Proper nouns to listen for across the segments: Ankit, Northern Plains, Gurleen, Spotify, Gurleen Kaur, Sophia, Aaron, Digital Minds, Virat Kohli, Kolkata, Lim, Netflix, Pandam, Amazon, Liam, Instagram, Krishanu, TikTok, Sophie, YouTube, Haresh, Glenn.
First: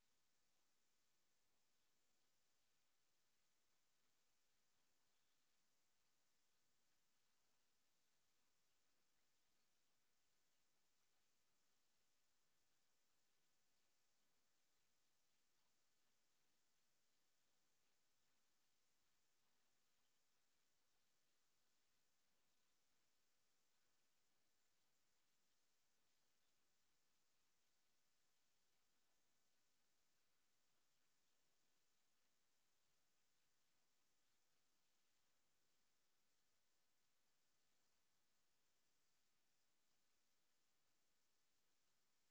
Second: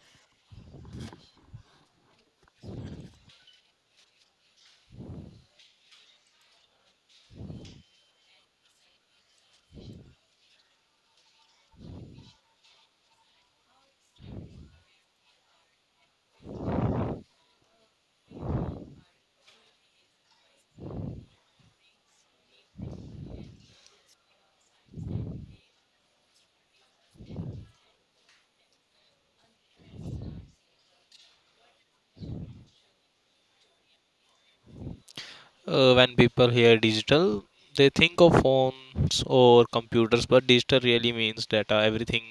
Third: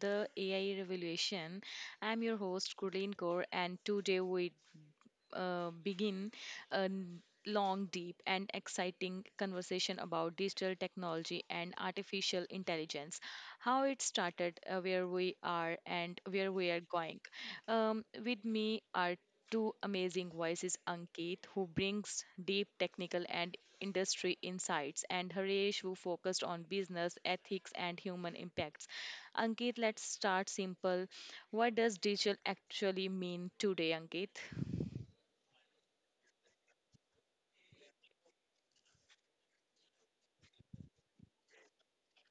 the AI revolution. I'm your host Gurleen Kaur and today we begin a n- long, deep, and exciting conversation about digital technology and artificial intelligence, how it started, where we are, and where we are going. With me are two amazing voices Ankit, who brings deep technical and industry insights, and Haresh, who focused on business, ethics, and human impacts. Ankit, let's start simple. What does digital actually mean today, Ankit? When people hear digital, they think of phones or computers, but digital really means data. Everything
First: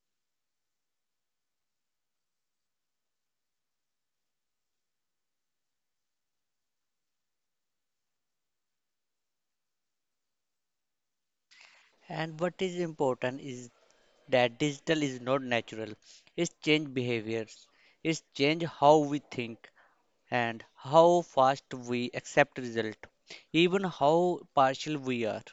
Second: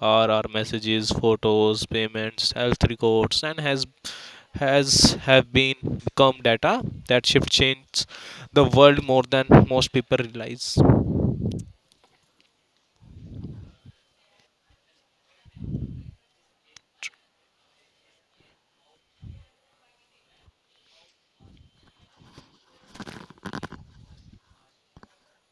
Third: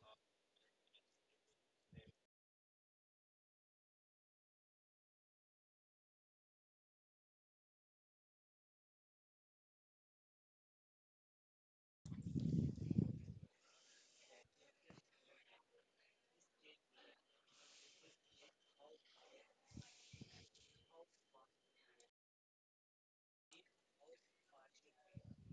are our messages, photos, payments, health records and has have been become data. That shift changed the world more than most people realize. And what is important is that digital is not natural. It's change behaviors. It's change how we think and how fast we accept result, even how partial we are.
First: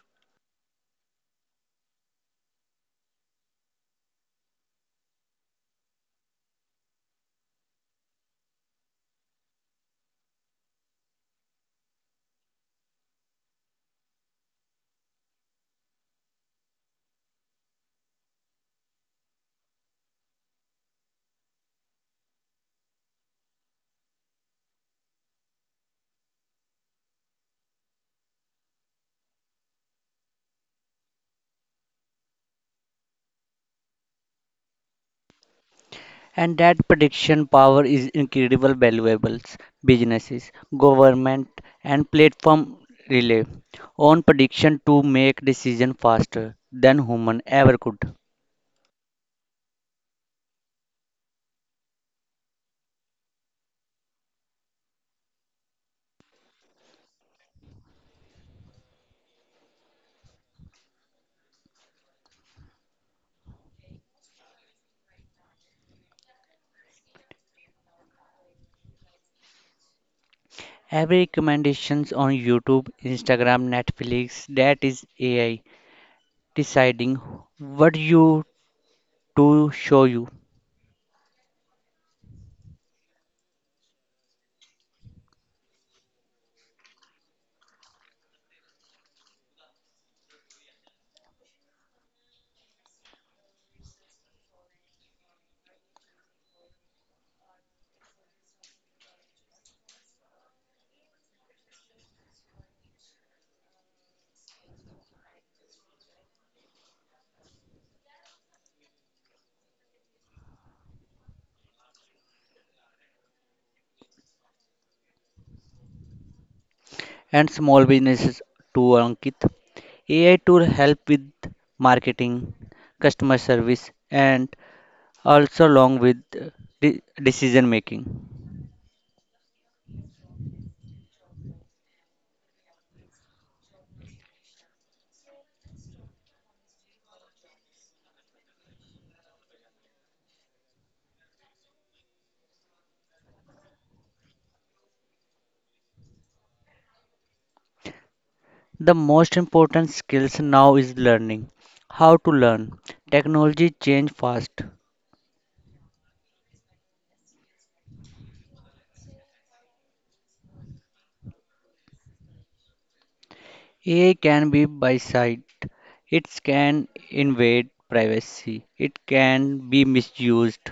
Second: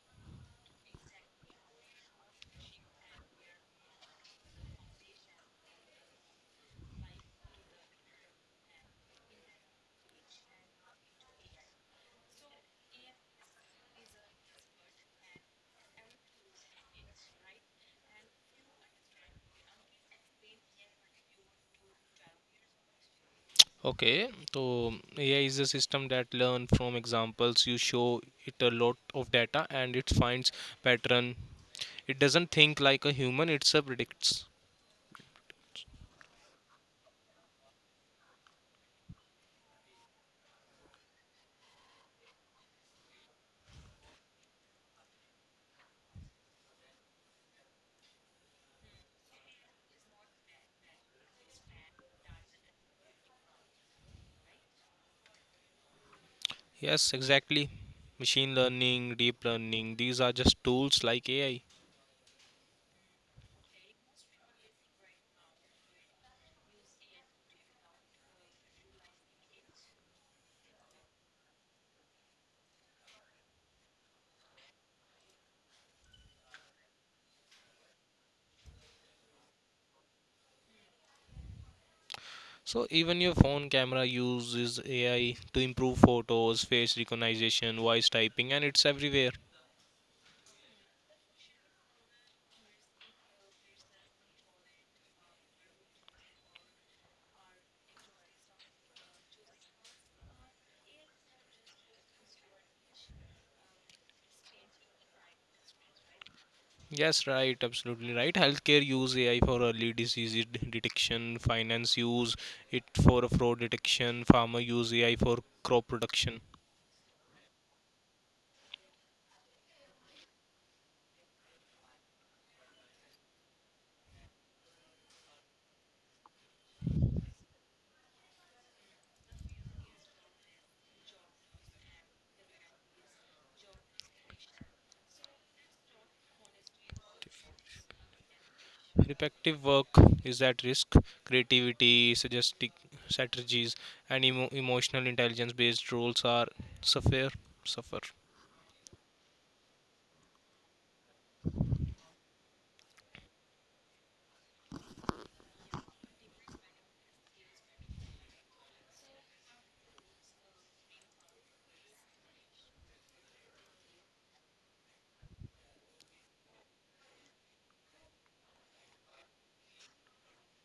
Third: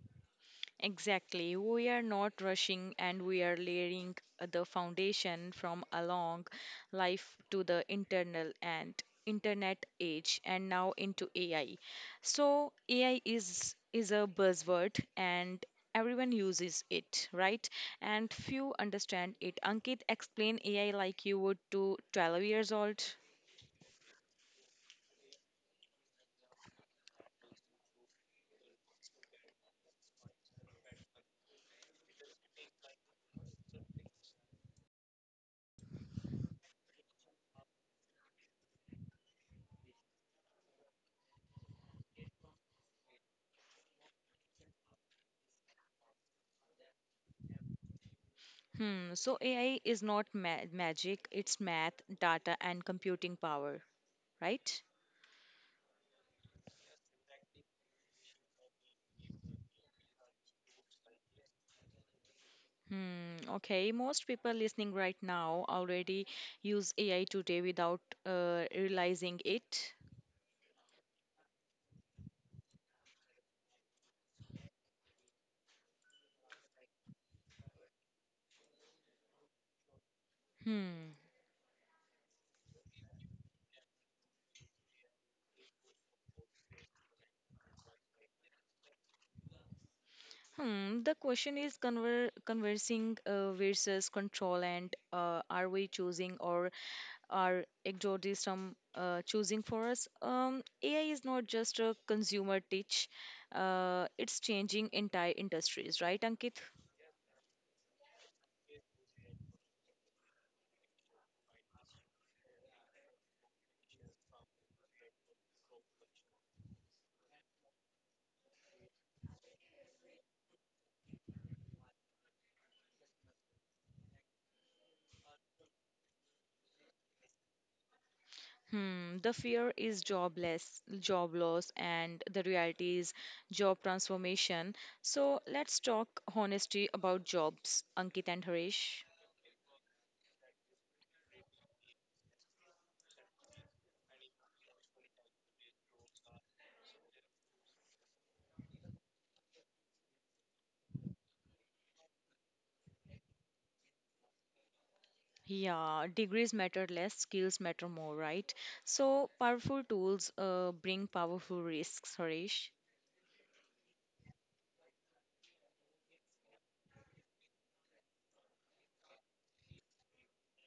Exactly. We are not rushing and we are layering the foundation from a long life to the internal and internet age and now into AI. So AI is a buzzword and everyone uses it, right? And few understand it. Ankit, explain AI like you would to 12 years old. Okay, so AI is a system that learn from examples. You show it a lot of data and it finds pattern. It doesn't think like a human, it's a predicts. And that prediction power is incredible valuables, businesses, government and platform rely on prediction to make decision faster than human ever could. Hmm, so AI is not magic, it's math, data and computing power, right? Yes, exactly. Machine learning, deep learning, these are just tools like AI. Hmm, okay, most people listening right now already use AI today without realizing it. Every recommendations on YouTube, Instagram, Netflix, that is AI deciding what you to show you Hmm. So even your phone camera uses AI to improve photos, face recognition, voice typing, and it's everywhere. Hmm. The question is conversing versus control, and are we choosing or are exorcism choosing for us? AI is not just a consumer teach. Uh, it's changing entire industries, right, Ankit? Yes, right, absolutely right. Healthcare use AI for early disease detection, finance use it for fraud detection, farmer use AI for crop production. and small businesses to Ankit. AI tool help with marketing, customer service and also along with decision making. Hmm, the fear is jobless, job loss, and the reality is job transformation. So let's talk honesty about jobs, Ankit and Harish. Repetitive work is at risk. Creativity, suggestive strategies, and emotional intelligence based roles are suffer. suffer. The most important skills now is learning. How to learn. Technology change fast. Yeah, degrees matter less, skills matter more, right? So powerful tools bring powerful risks, Harish. AI can be by side. It can invade privacy. It can be misused.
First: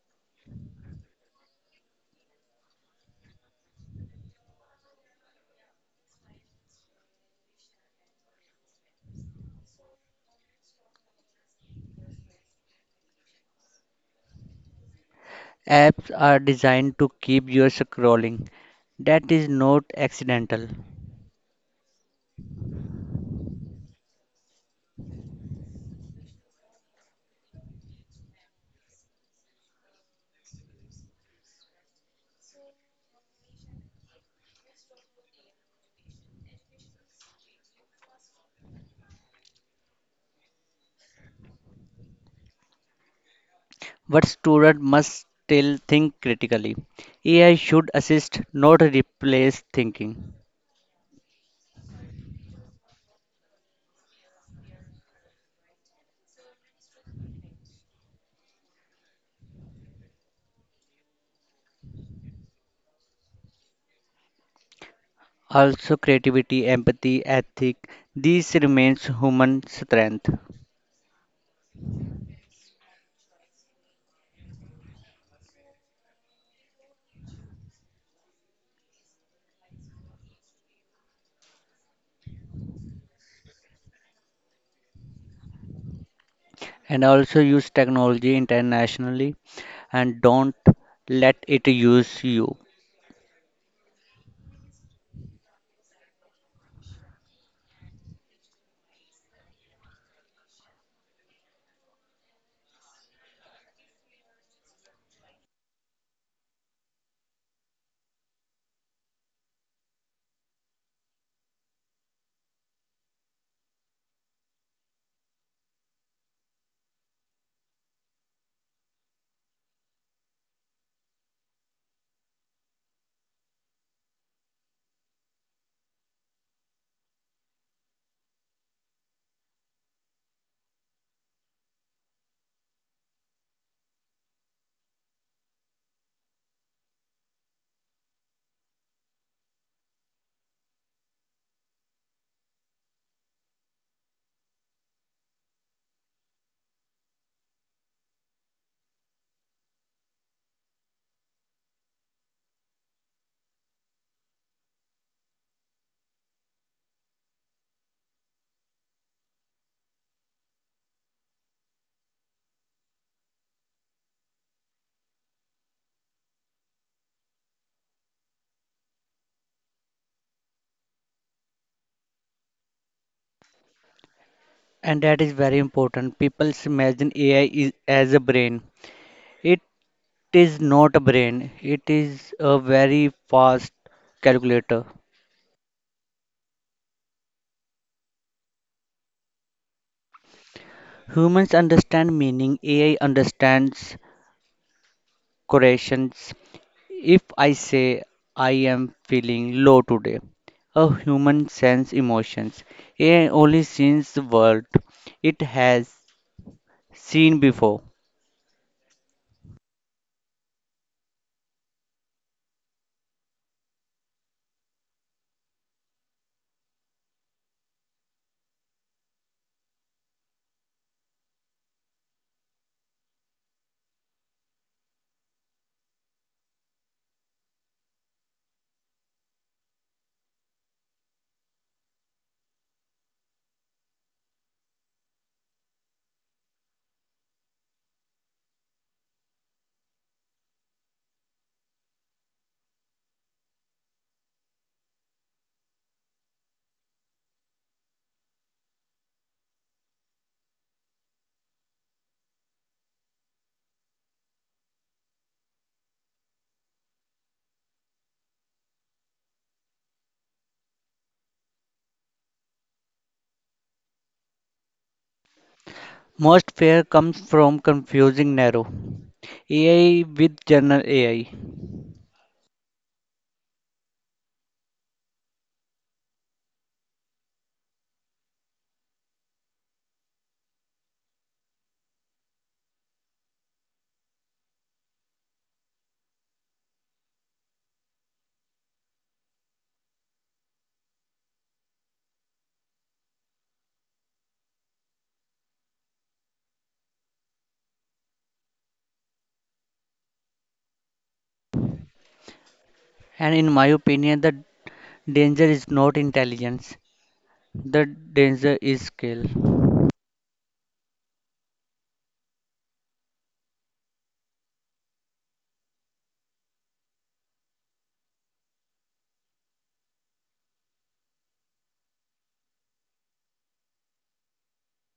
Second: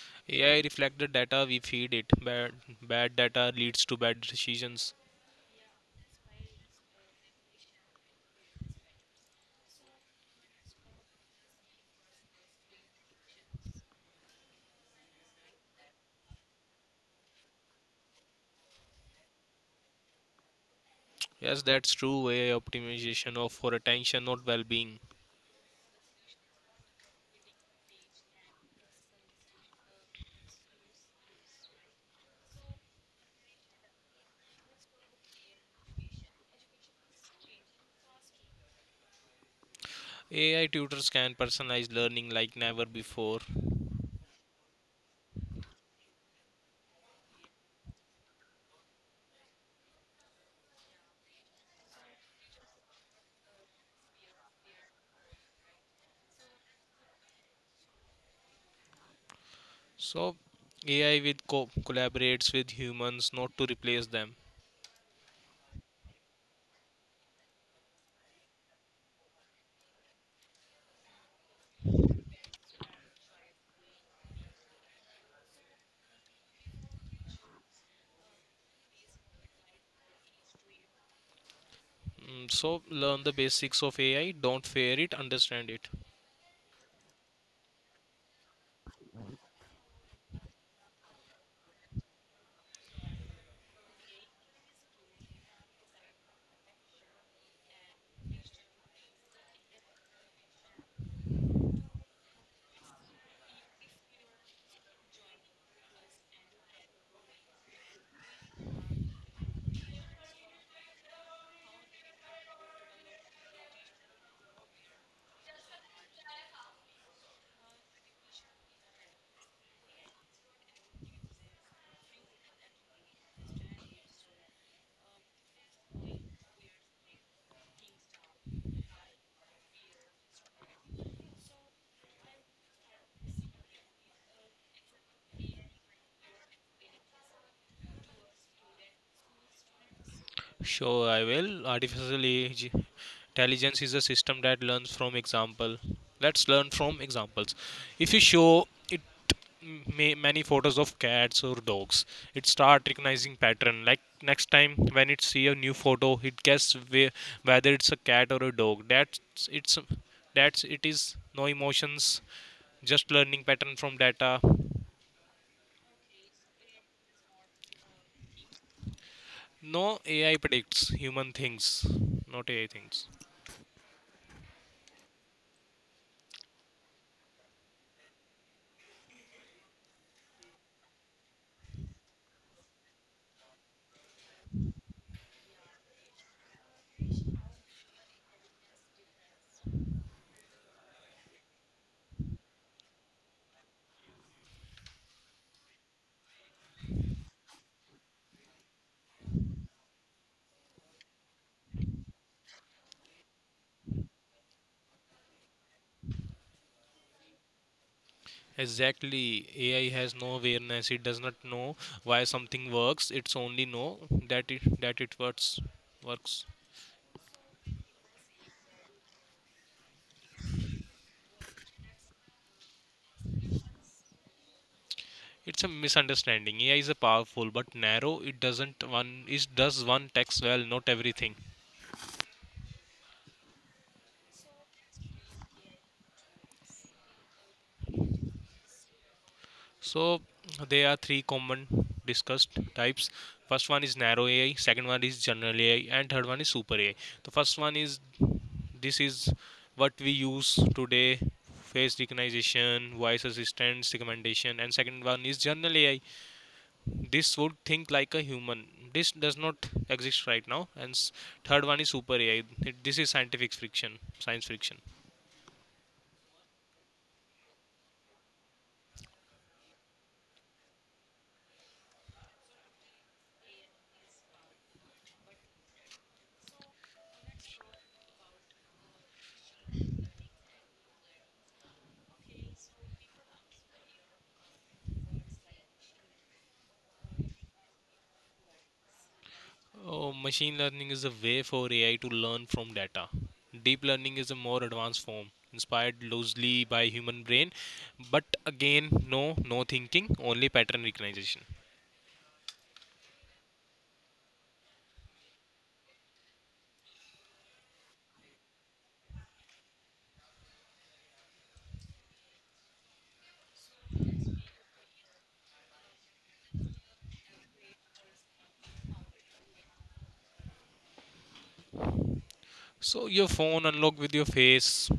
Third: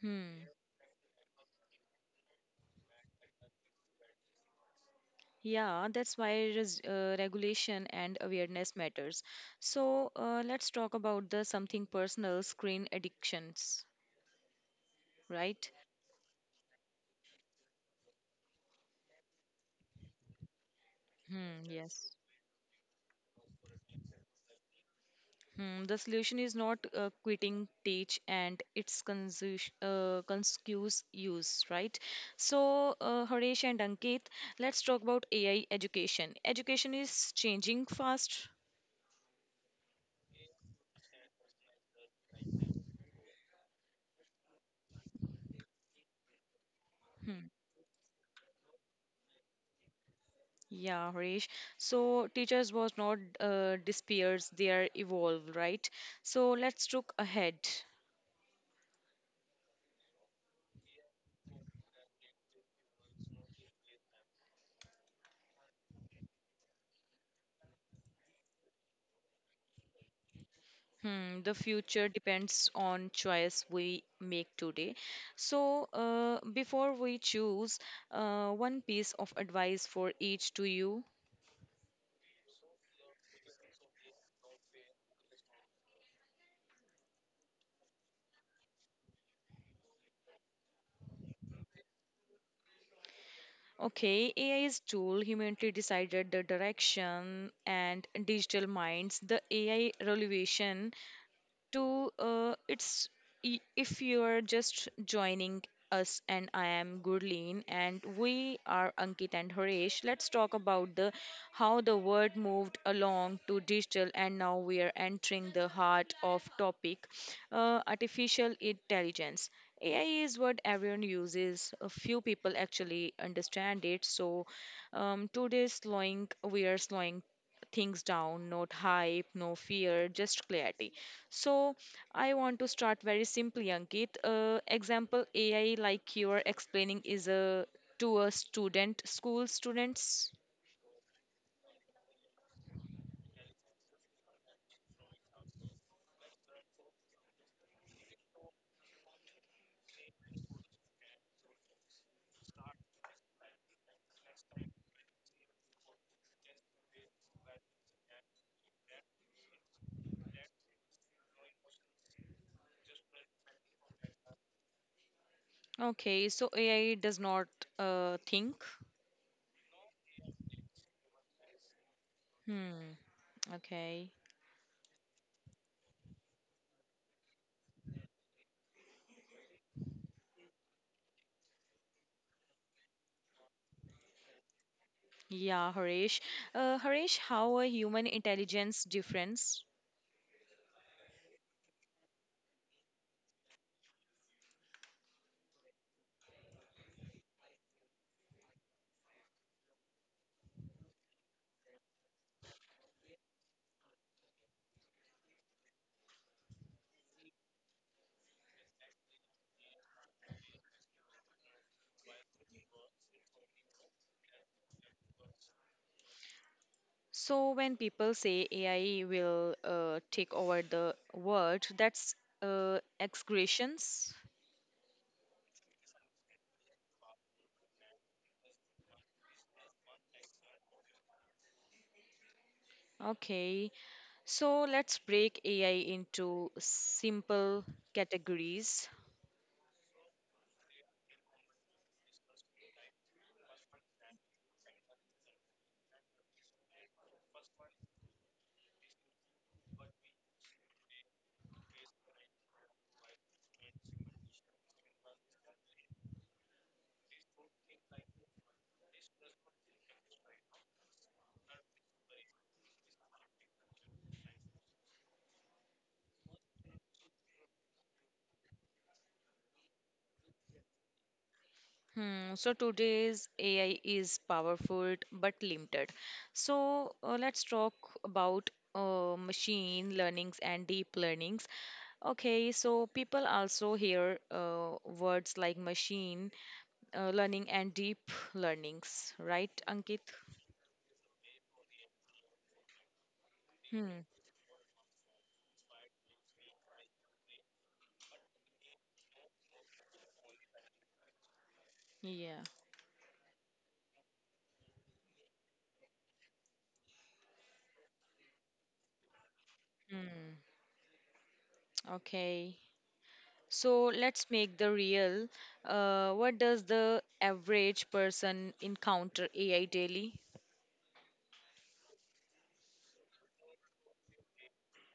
Hmm. AI reflects the data we feed it. Bad data leads to bad decisions. Yeah, that's why regulation and awareness matters. So let's talk about the something personal screen addictions, right? Apps are designed to keep you scrolling. That is not accidental. Yes, Hmm, that's yes. true. AI optimization of for attention, not well-being. Hmm, the solution is not quitting teach and its conscious use, right? So, Harish and Ankit, let's talk about AI education. Education is changing fast. AI tutors can personalize learning like never before. But students must still think critically. Hmm. AI should assist, not replace thinking. Yeah, Harish. So, teachers was not disappears; they are evolved, right? So, let's look ahead. So, AI with collaborates with humans, not to replace them. Also, creativity, empathy, ethic, these remains human strength. Hmm, the future depends on choice we make today. So, before we choose, one piece of advice for each to you. Mm, so learn the basics of AI. Don't fear it. Understand it. And also use technology internationally and don't let it use you. Okay, AI's tool humanly decided the direction and digital minds. The AI revolution to uh, it's if you are just joining us, and I am Gurleen and we are Ankit and Harish. Let's talk about the how the world moved along to digital and now we are entering the heart of topic, artificial intelligence. AI is what everyone uses a few people actually understand it. So today slowing we are slowing things down, not hype, no fear, just clarity. So I want to start very simply, Ankit. Example AI, like you are explaining, is a to a student, school students. Sure, I will. Artificial intelligence is a system that learns from example. Let's learn from examples. If you show it many photos of cats or dogs, it start recognizing pattern. Like next time when it see a new photo, it guess whether it's a cat or a dog. That's it's that's it is No emotions, just learning pattern from data. Okay, so AI does not think. No AI predicts human things, not AI Hmm. things. Okay. And that is very important. People imagine AI is, as a brain. It is not a brain. It is a very fast calculator. Yeah, Harish. Harish, how a human intelligence difference? Humans understand meaning. AI understands correlations. If I say I am feeling low today, a human sense emotions. AI only sees the world it has seen before. Exactly. AI has no awareness. It does not know why something works. It's only know that it works. So when people say AI will take over the world, that's exaggerations. It's a misunderstanding. AI is a powerful but narrow. It does one text well, not everything. Okay. So let's break AI into simple categories. So there are three common discussed types. First one is narrow AI, second one is general AI, and third one is super AI. The first one is this is what we use today: face recognition, voice assistance, recommendation, and second one is general AI. This would think like a human. This does not exist right now. And third one is super AI. This is scientific friction, science friction. Most fear comes from confusing narrow AI with general AI. Hmm, so today's AI is powerful but limited. So let's talk about machine learnings and deep learnings. Okay, so people also hear words like machine learning and deep learnings, right, Ankit? Oh, machine learning is a way for AI to learn from data. Deep Hmm. learning is a more advanced form, inspired loosely by human brain, but again, no thinking, only pattern recognition. Yeah. And in my opinion, the danger is not intelligence, the danger is skill. Hmm. Okay. So let's make the real. What does the average person encounter AI daily? So your phone unlock with your face,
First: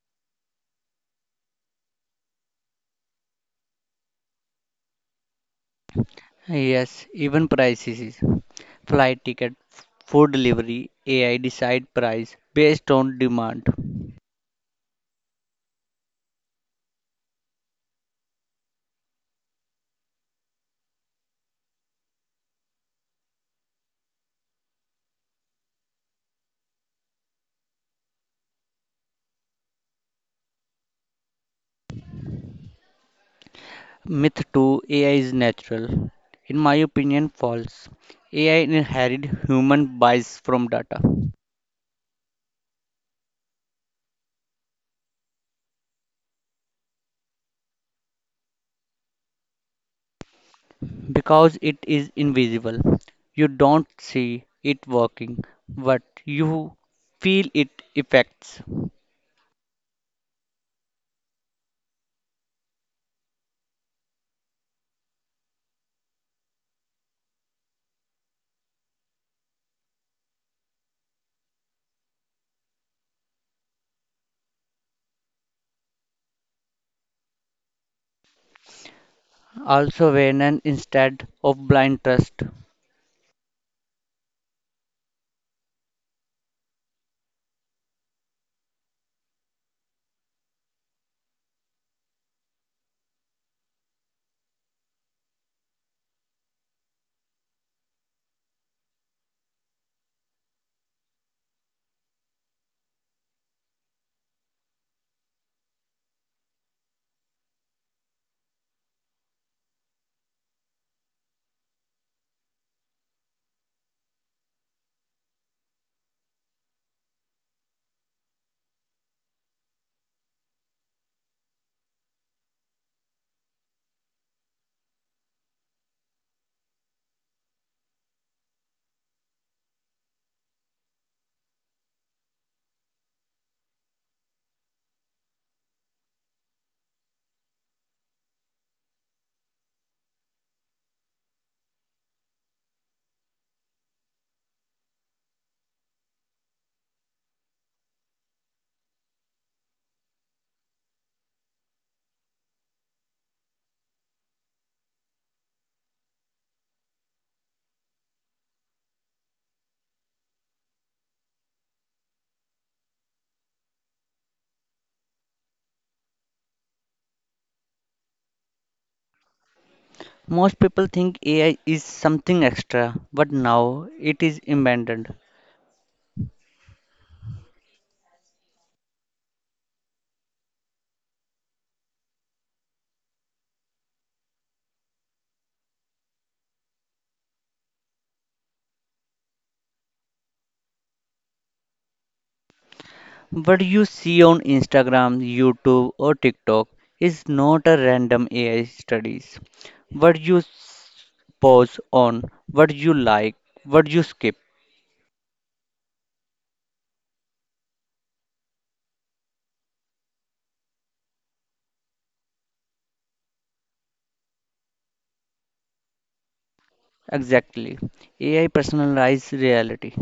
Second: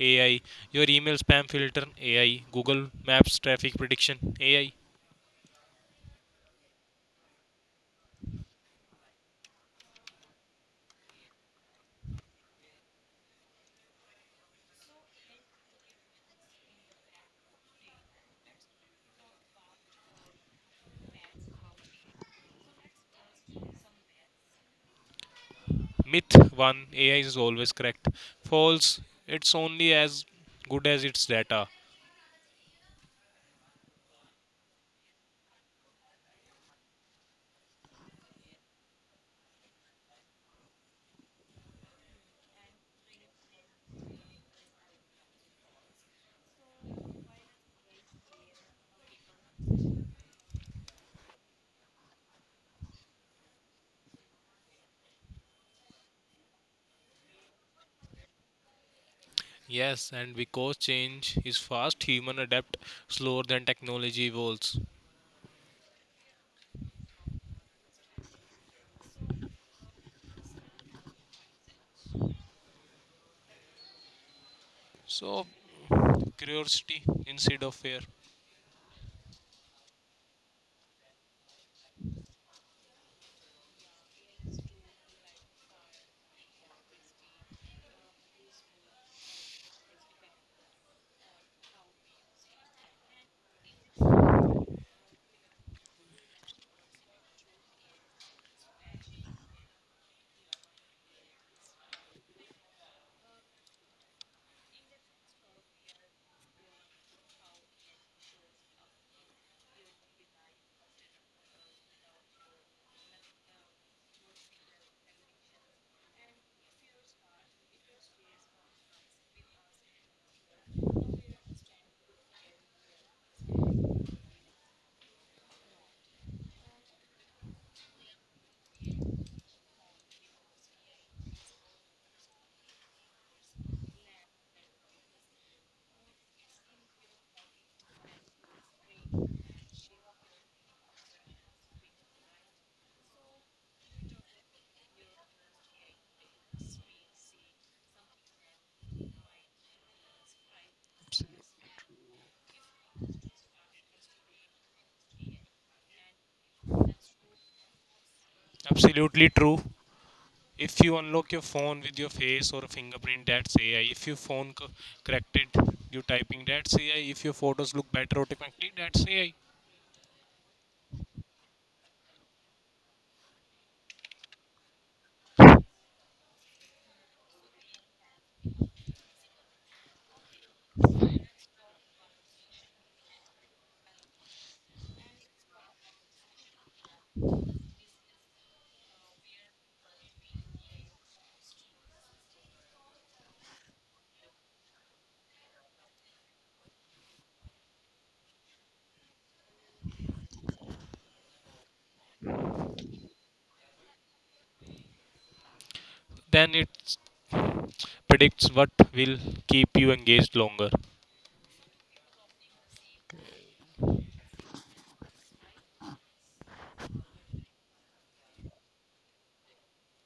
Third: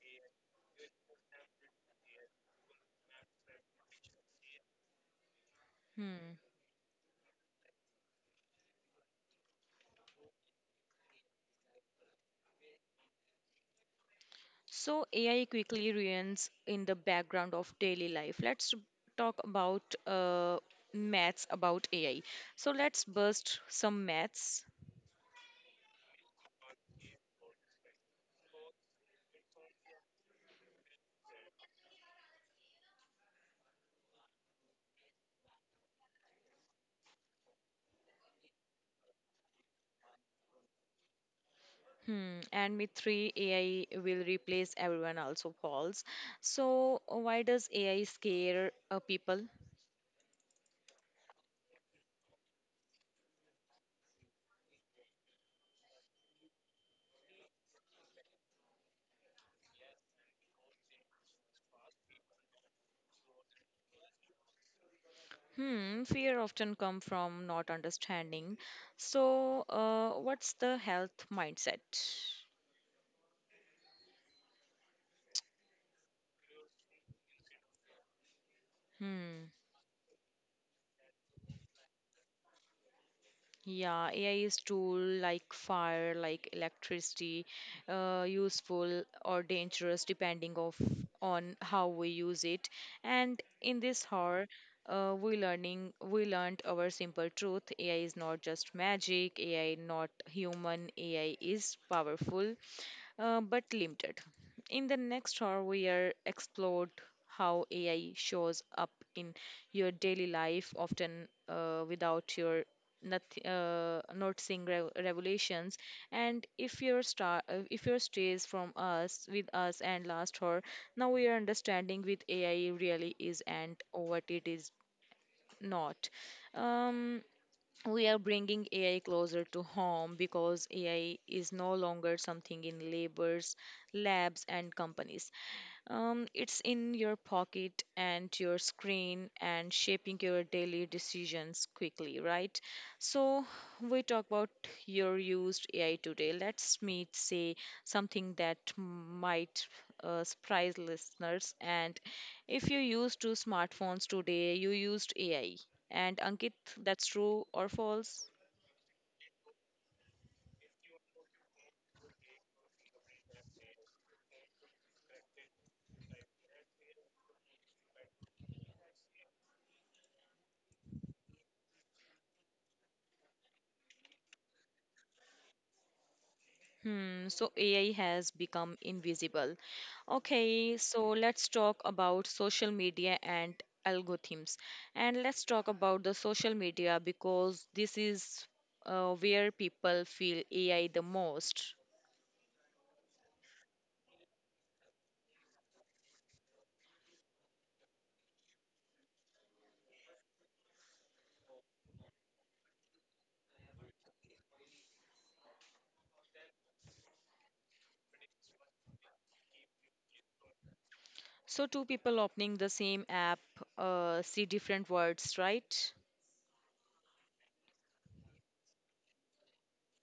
AI, your email spam filter, AI, Google Maps traffic prediction, AI. Hmm. Yes, even prices, flight ticket, food delivery, AI decide price based on demand. So AI quickly ruins in the background of daily life. Let's talk about maths about AI. So let's burst some maths. Myth 1, AI is always correct. False, it's only as good as its data. Myth 2, AI is natural. In my opinion, false. AI inherit human bias from data. Hmm. And myth three, AI will replace everyone. Also false. So why does AI scare people? Because it is invisible. You don't see it working, but you feel it effects. Yes, and because change is fast, human adapt slower than technology evolves. Hmm, fear often come from not understanding. So, what's the health mindset? So, curiosity instead of fear. Hmm. Also, awareness instead of blind trust. Yeah, AI is tool like fire, like electricity, useful or dangerous depending of on how we use it. And in this hour, we learned our simple truth. AI is not just magic. AI not human. AI is powerful but limited. In the next hour, we are explored how AI shows up in your daily life, often without your nothing, noticing revelations. And if your star, if your stays from us with us and last hour, now we are understanding with AI really is and what it is not. Um, we are bringing AI closer to home because AI is no longer something in labors, labs, and companies. It's in your pocket and your screen and shaping your daily decisions quickly, right? So, we talk about your used AI today. Let's meet, say, something that might surprise listeners. And if you used two smartphones today, you used AI. And Ankit, that's true or false? Absolutely true. If you unlock your phone with your face or a fingerprint, that's AI. If your phone corrected you typing, that's AI. If your photos look better automatically, that's AI. Most people think AI is something extra, but now it is embedded. Hmm, so AI has become invisible. Okay, so let's talk about social media and algorithms. And let's talk about the social media because this is where people feel AI the most. What you see on Instagram, YouTube, or TikTok is not a random AI studies. What you pause on, what you like, what you skip. Then it predicts what will keep you engaged longer. So, two people opening the same app see different words, right? Exactly. AI personalized reality.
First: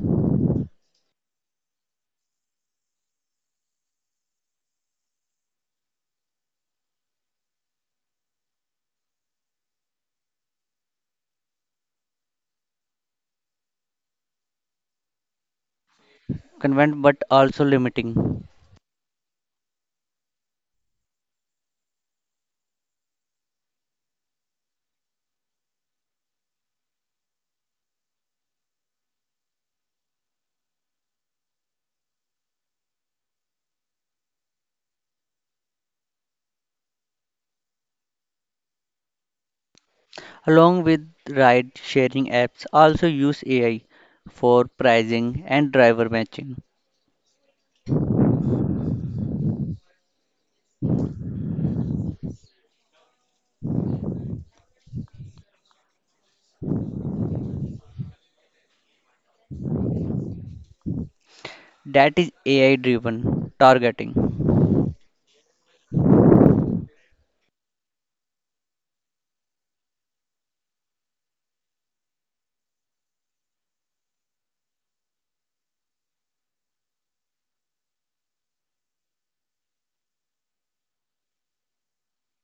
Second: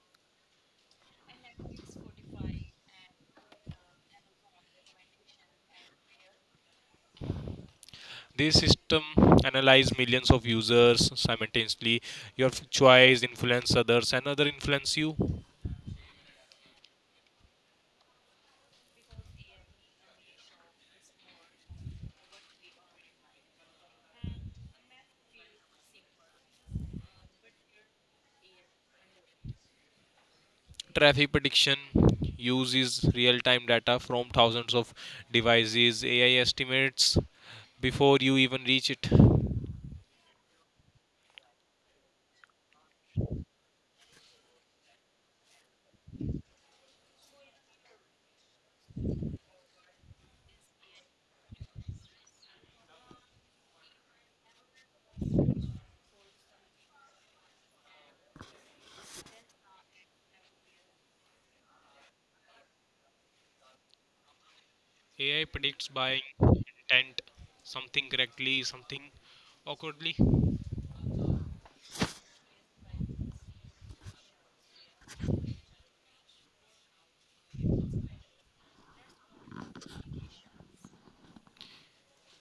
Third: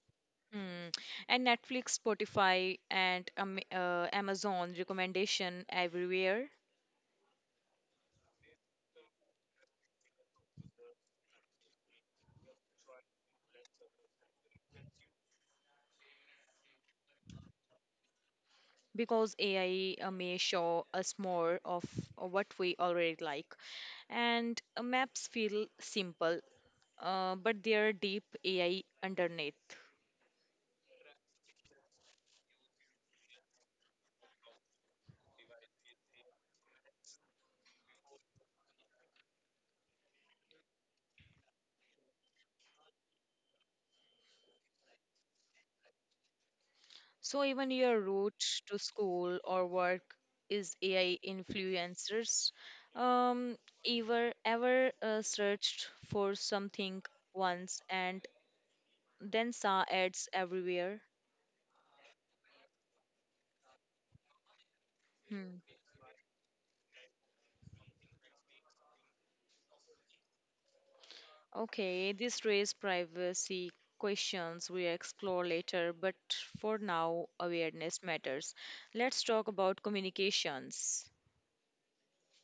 Hmm. And Netflix, Spotify, and Amazon recommendation everywhere. This system analyze millions of users simultaneously. Your choice influence others and other influence you. Convenient but also limiting. Because AI may show us more of what we already like. And maps feel simple, but they are deep AI underneath. Traffic prediction uses real-time data from thousands of devices. AI estimates before you even reach it. Along with ride sharing apps also use AI for pricing and driver matching. So even your route to school or work is AI influencers. Um, ever searched for something once and then saw ads everywhere? That is AI driven targeting. AI Hmm. predicts by intent something correctly, something awkwardly. Okay, this raises privacy questions we explore later, but for now, awareness matters. Let's talk about communications.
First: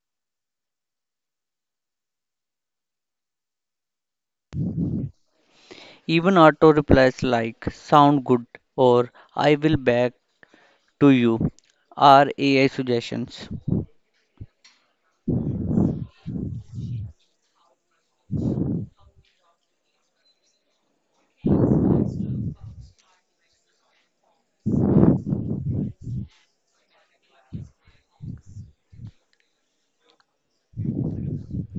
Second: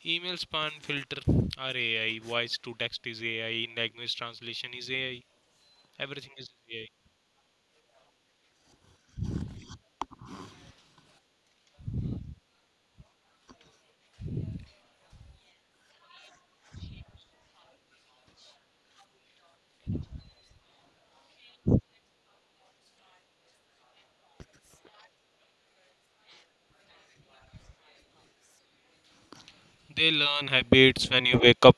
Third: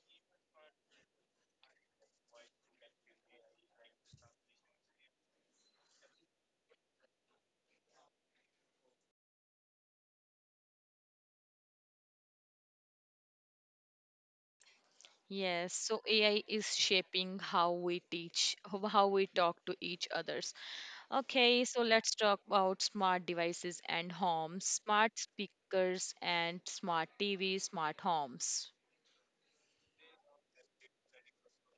Email spam filter are AI. Voice to text is AI. Language translation is AI. Everything Even is auto AI. replies like sound good or I will back to you are AI suggestions. Yes, so AI is shaping how we teach, how we talk to each others. Okay, so let's talk about smart devices and homes, smart speakers and smart TV, smart homes. They learn habits when you wake up,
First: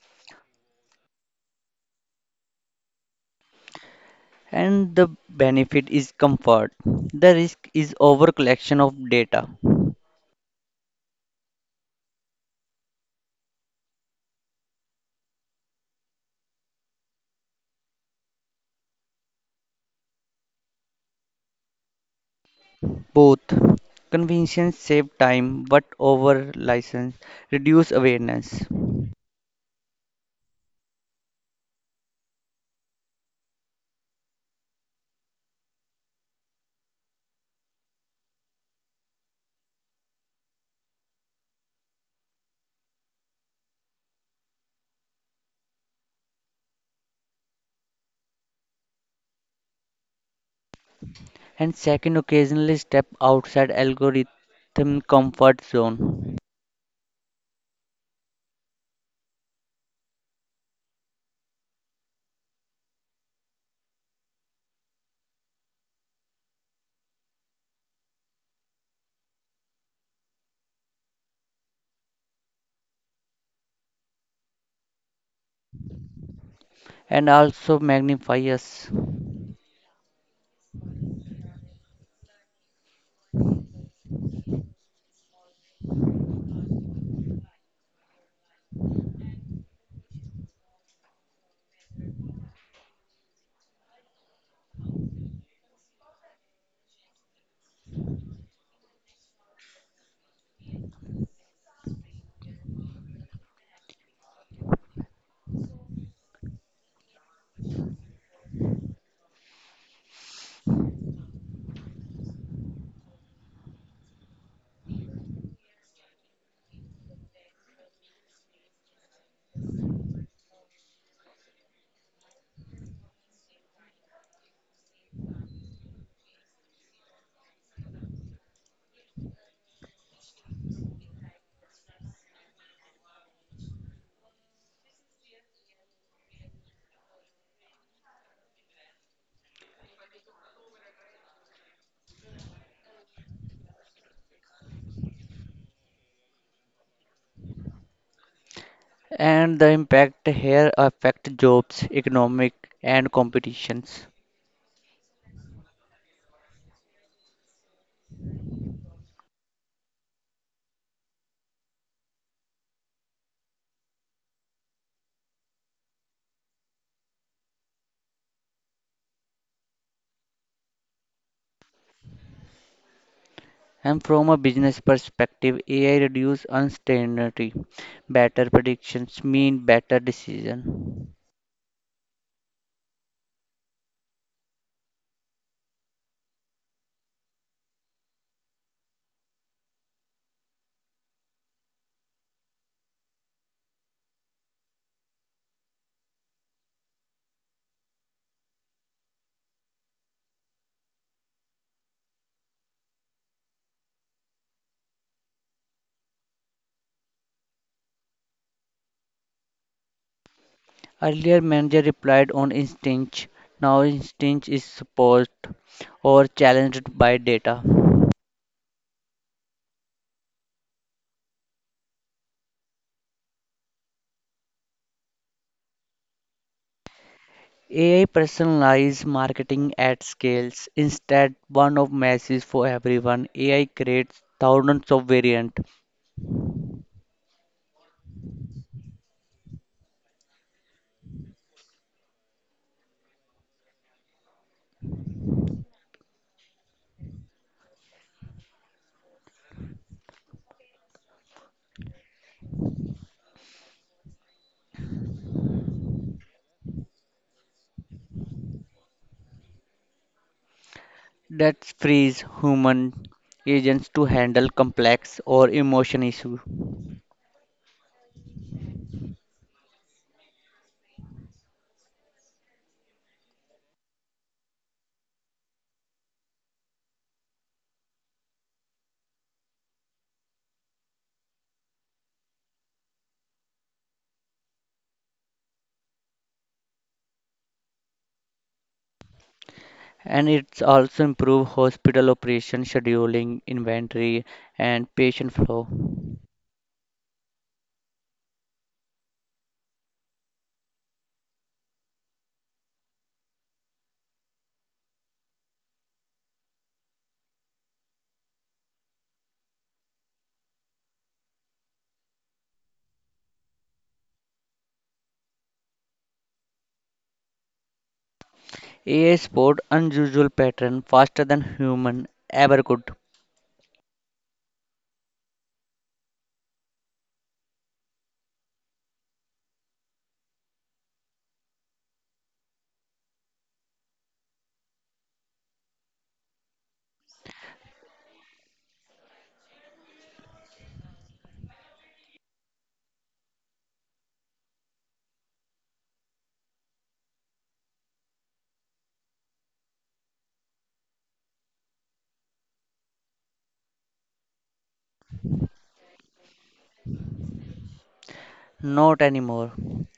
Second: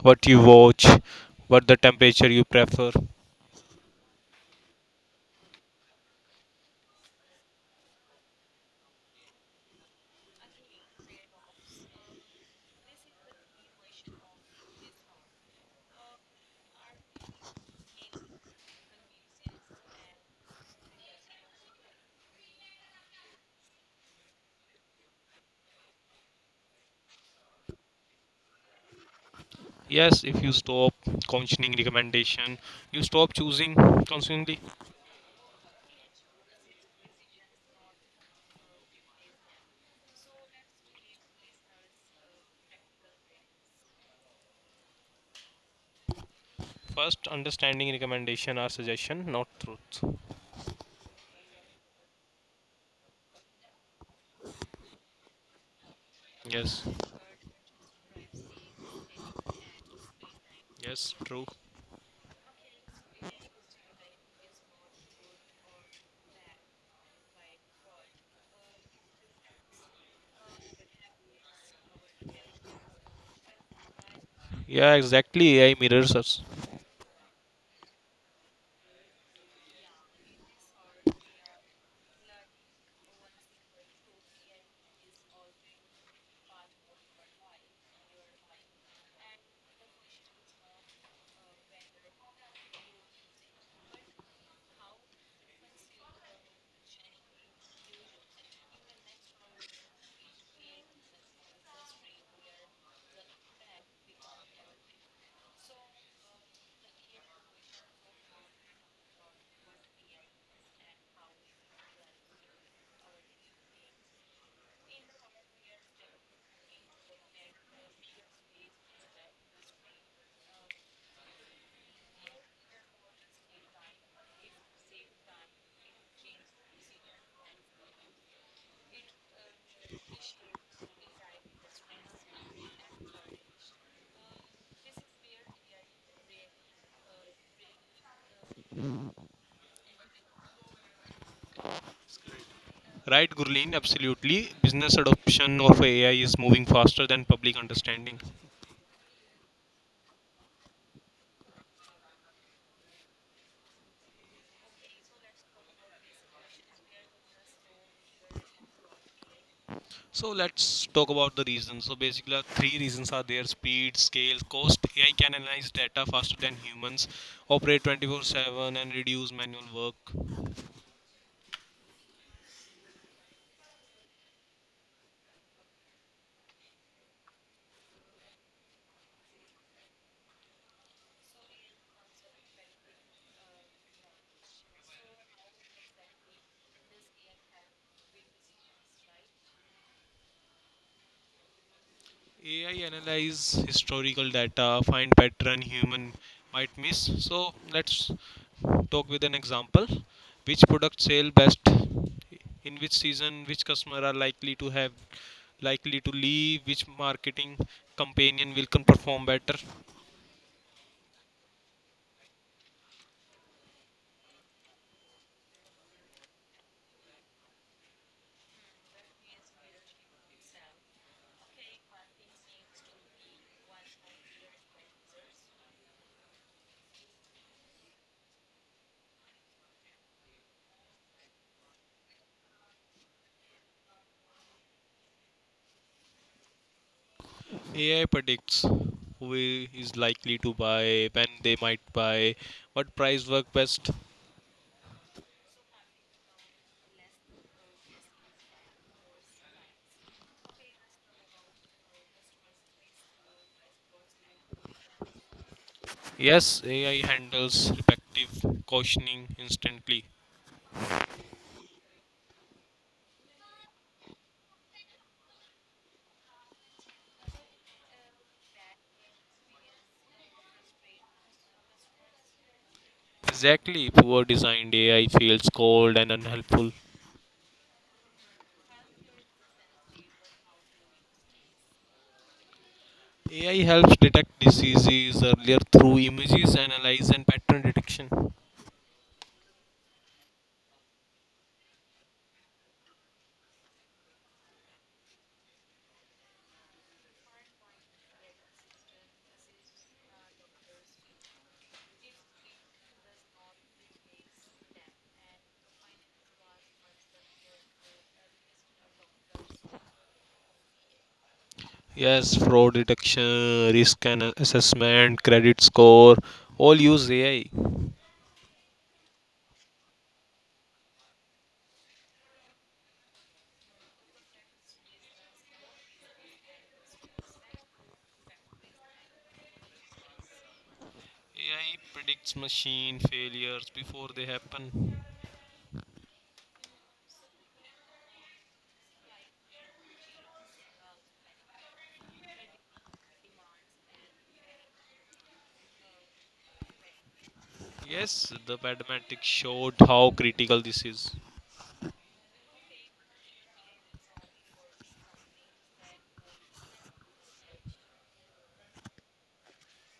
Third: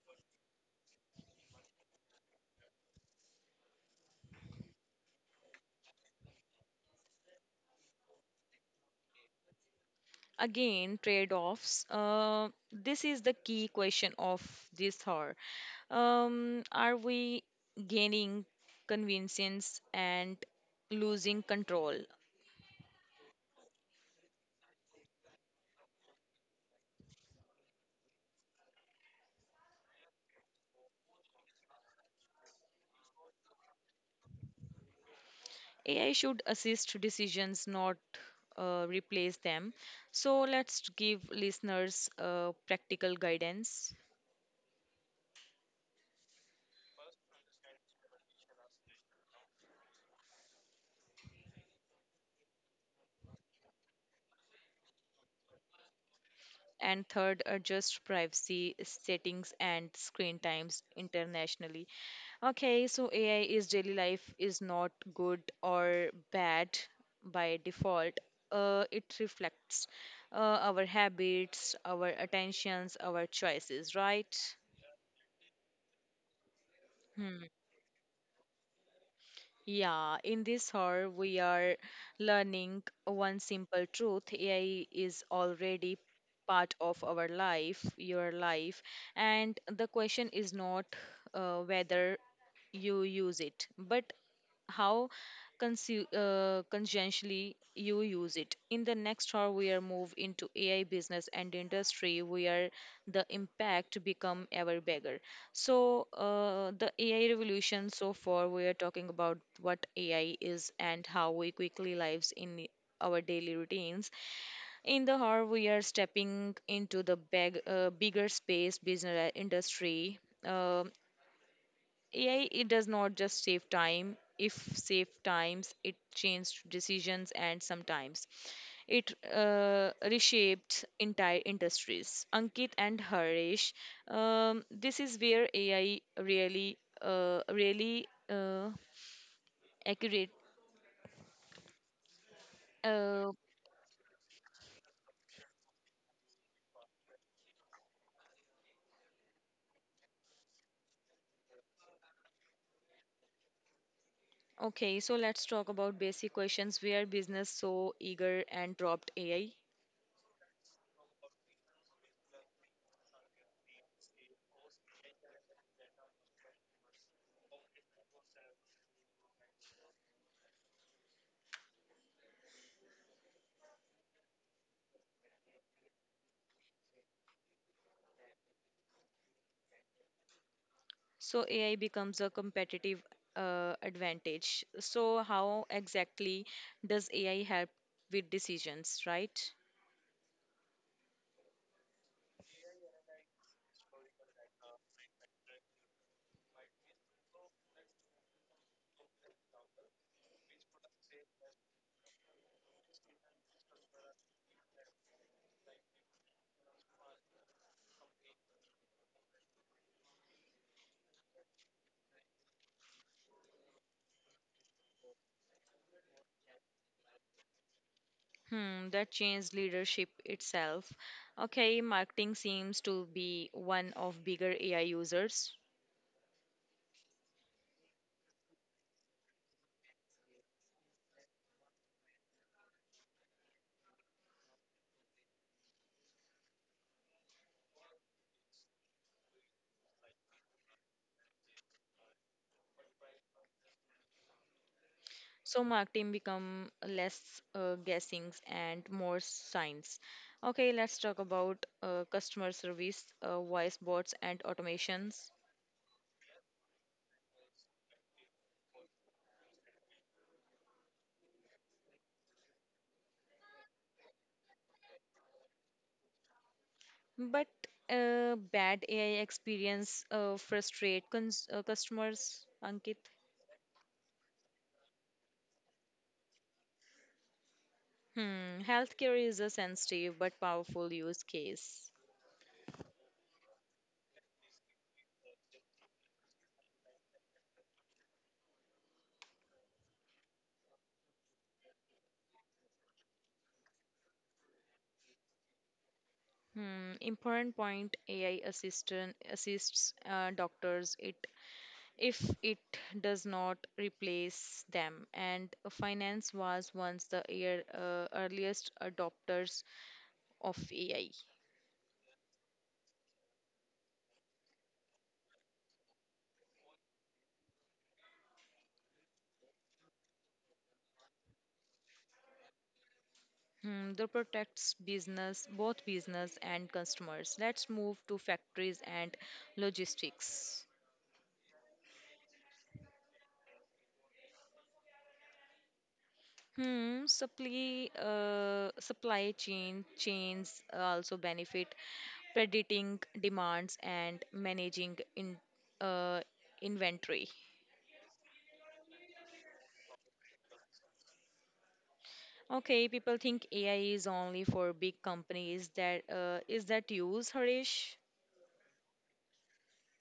what you watch, what the temperature you prefer. And the benefit is comfort. The risk is over collection of data. Again, trade-offs. This is the key question of this hour. Are we gaining convenience and losing control? Both conventions save time but over license reduce awareness. Yes, if you stop consuming recommendation, you stop choosing consumingly. AI should assist decisions, not replace them. So let's give listeners practical guidance. First, understanding recommendation or suggestion, not truth. And second, occasionally step outside algorithm comfort zone Yes, And third, adjust privacy settings and screen times yes, true. internationally. Okay, so AI is daily life is not good or bad by default. Uh, it reflects uh, our habits, our attentions, our choices, right? Yeah, exactly. AI mirrors us. and Hmm. also magnify us. Yeah, in this hour, we are learning one simple truth. AI is already part of our life, your life, and the question is not whether you use it, but how conscientiously you use it. In the next hour, we are move into AI business and industry where the impact become ever bigger. So, the AI revolution so far, we are talking about what AI is and how we quickly lives in our daily routines. In the hour, we are stepping into the big, bigger space business industry. Um AI, it does not just save time. If save times, it changed decisions and sometimes it reshaped entire industries. Ankit and Harish, this is where AI really, accurate. Right, Uh, Gurleen, absolutely. Business adoption of AI is moving faster than public understanding. And the impact here affect jobs, economic and competitions. okay, so let's talk about basic questions. Where business so eager and dropped AI? So let's talk about the reasons. So basically, three reasons are there: speed, scale, cost. AI can analyze data faster than humans, operate 24/7, and reduce manual work. And from a business perspective, AI reduce uncertainty. Better predictions mean better decision. So AI becomes a competitive advantage. So how exactly does AI help with decisions, right? AI analyze historical data, find pattern human might miss. So let's talk with an example. Which product sell best? In which season? Which customer are likely to leave? Which marketing companion will can perform better? Earlier manager replied on instinct, now instinct is suppressed or challenged by data. Hmm, that changed leadership itself. Okay, marketing seems to be one of bigger AI users. AI personalized marketing at scales instead one of masses for everyone. AI creates thousands of variants AI predicts who is likely to buy, when they might buy, what price work best. So marketing become less guessings and more science. Okay, let's talk about customer service, voice bots and automations. Yes, AI handles repetitive cautioning instantly. that frees human agents to handle complex or emotion issues. But bad AI experience frustrate customers, Ankit. Exactly, poor designed AI feels cold and unhelpful. Hmm, healthcare is a sensitive but powerful use case. AI helps detect diseases earlier through images analysis and pattern detection. And it's also improved hospital operation scheduling, inventory, and patient flow. Hmm, important point AI assistant assists doctors it if it does not replace them. And finance was once the earliest adopters of AI. Yes, fraud detection, risk and assessment, credit score, all use AI. AI sport unusual pattern faster than human ever could. Hmm, that protects business both business and customers. Let's move to factories and logistics. AI predicts machine failures before they happen. Hmm, supply chain chains, also benefit predicting demands and managing in uh, inventory. Yes, the Padmantic showed how critical this is. Okay, people think AI is only for big companies. That is that use, Harish? Not anymore.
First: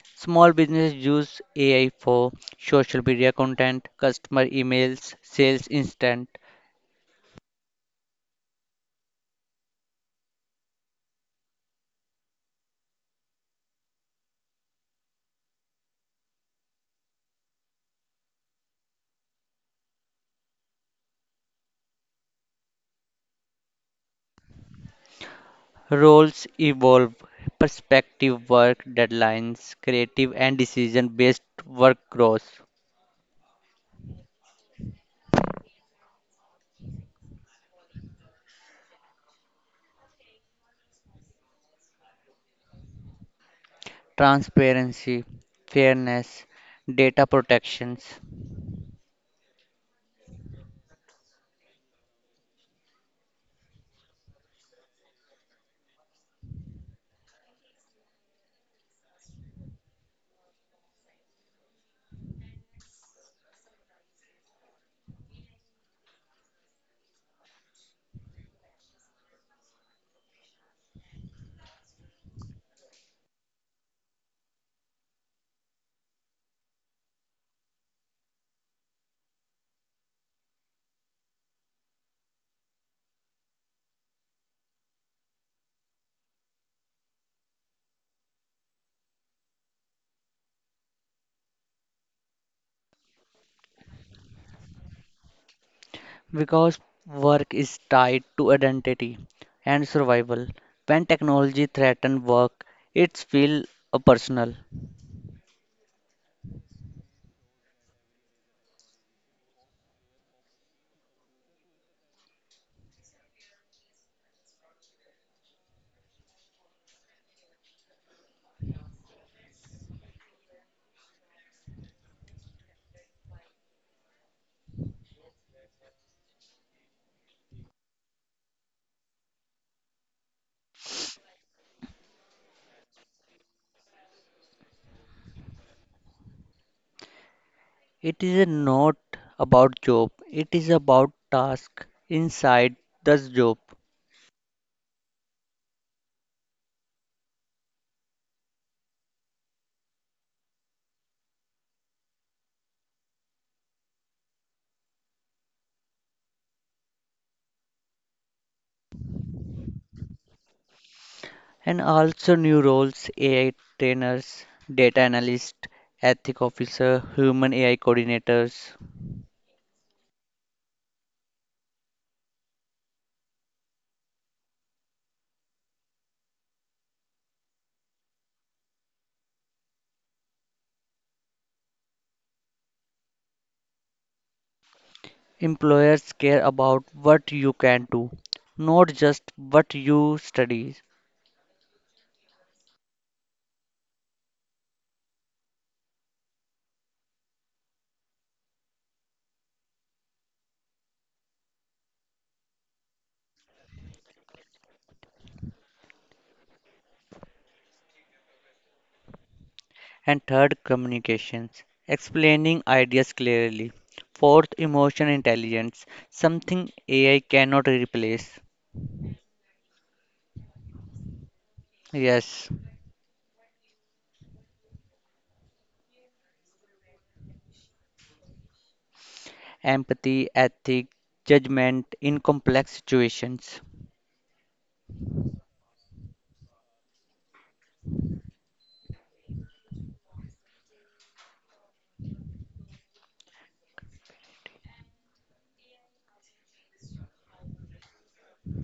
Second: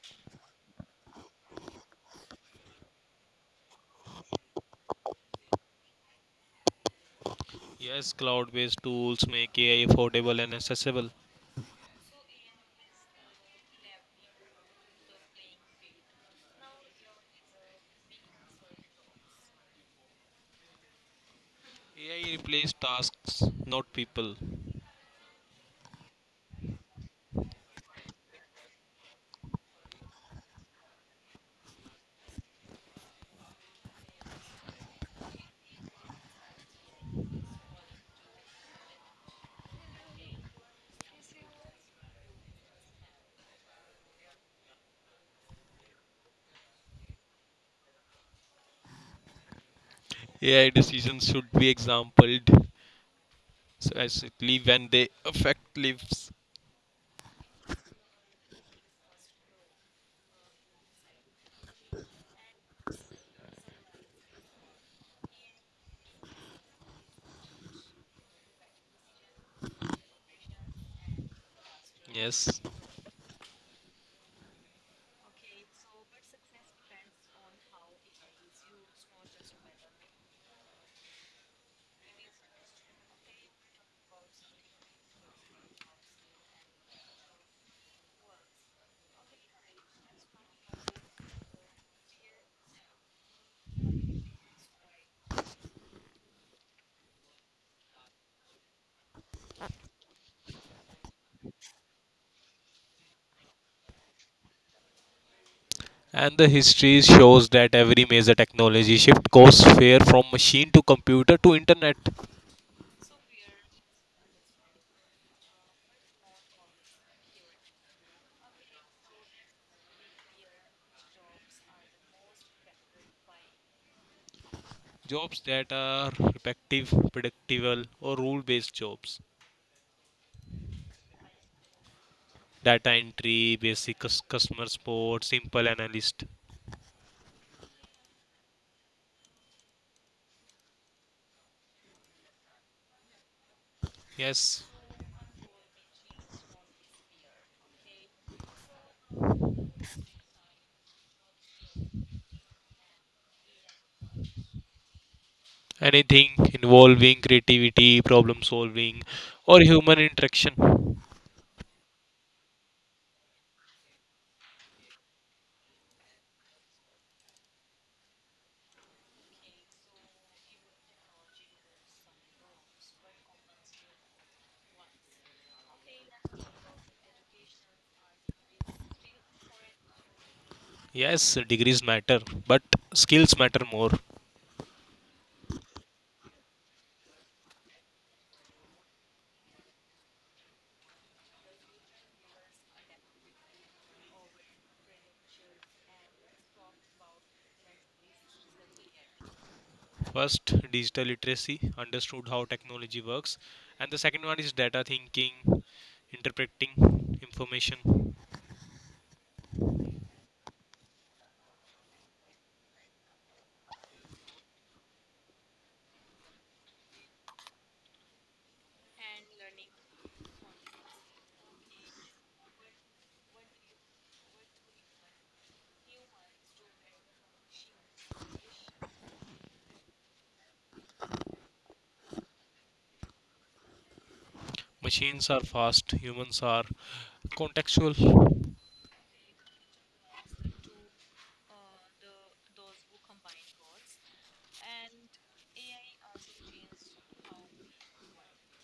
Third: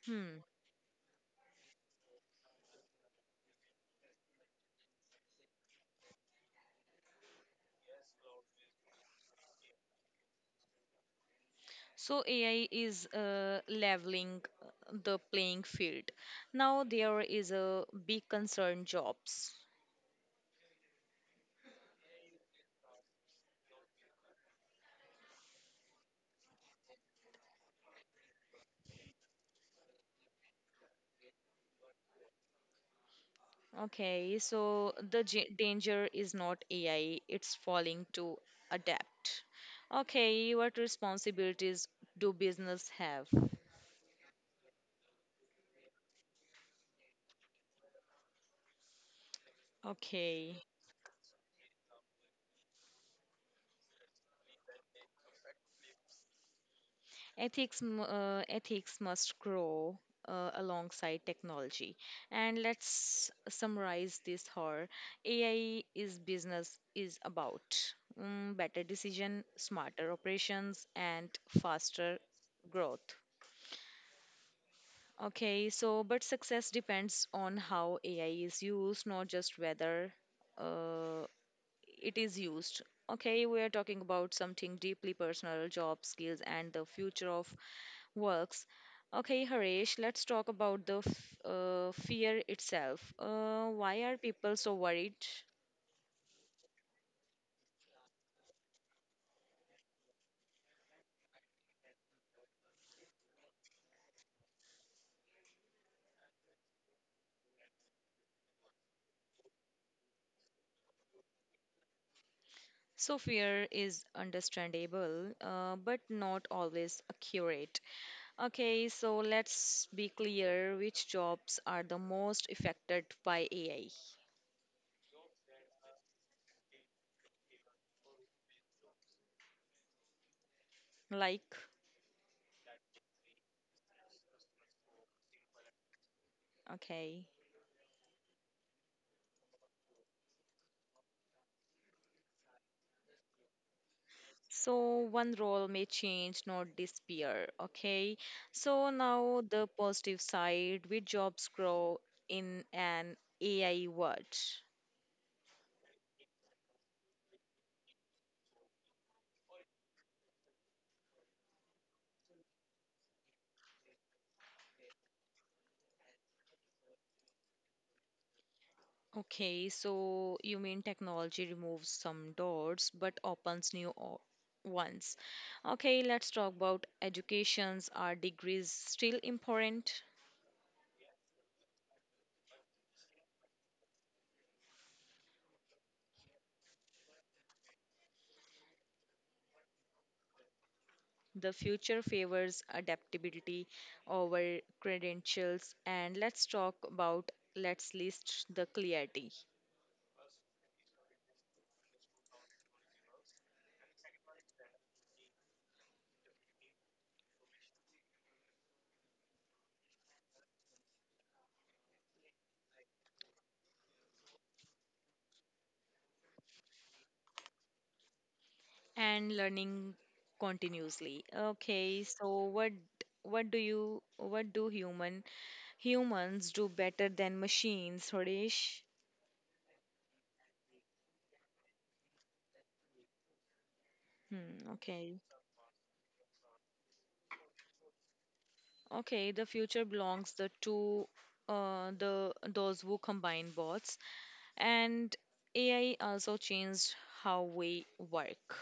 Hmm. Small businesses use AI for social media content, customer emails, sales instant. Yes, cloud based tools make AI affordable and accessible. So AI is leveling the playing field. Now there is a big concern jobs. AI replaces tasks, not people. Roles evolve, perspective work deadlines, creative and decision based work grows. Okay, so the danger is not AI, it's falling to adapt. Okay, what responsibilities do business have? Transparency, fairness, data protections. Okay, AI decisions should be exampled, especially when they affect lives. Ethics must grow alongside technology. And let's summarize this here. AI is business is about better decision, smarter operations, and faster Yes. growth. Okay, so but success depends on how AI is used, not just whether uh, it is used. Okay, we are talking about something deeply personal, job skills, and the future of works. Okay, Harish, let's talk about the fear itself. Why are people so worried? Because work is tied to identity and survival. When technology threatens work, it feels personal. And the history shows that every major technology shift goes fair from machine to computer to internet. So, fear is understandable, but not always accurate. Okay, so let's be clear which jobs are the most affected by AI. Jobs that are repetitive, predictable, or rule based jobs Like, data entry, basic customer support, simple analyst. okay. It is not about job. It is about task inside the job. Yes, So one role may change, not disappear. Okay. So now the positive side, which jobs grow in an AI world? anything involving creativity, problem solving, or human interaction. And also new roles, AI trainers, data analysts, ethic officer, human AI coordinators. Okay, so you mean technology removes some doors but opens new ones. Okay, let's talk about educations. Are degrees still important? Yes, degrees matter, but skills matter more. Employers care about what you can do, not just what you study. The future favors adaptability over credentials, and let's talk about let's list the clarity First, digital literacy, understood how technology works, and the second one is data thinking, interpreting information. And third, communications, explaining ideas clearly. Fourth, emotion intelligence, something AI cannot replace. and learning continuously. Okay, so Yes. What do you what do human humans do better than machines, Hodesh? Empathy, ethic, judgment in complex situations. Hmm, okay. Machines are fast, humans are contextual. Okay, the future belongs the to the those who combine bots and AI also changed how we work.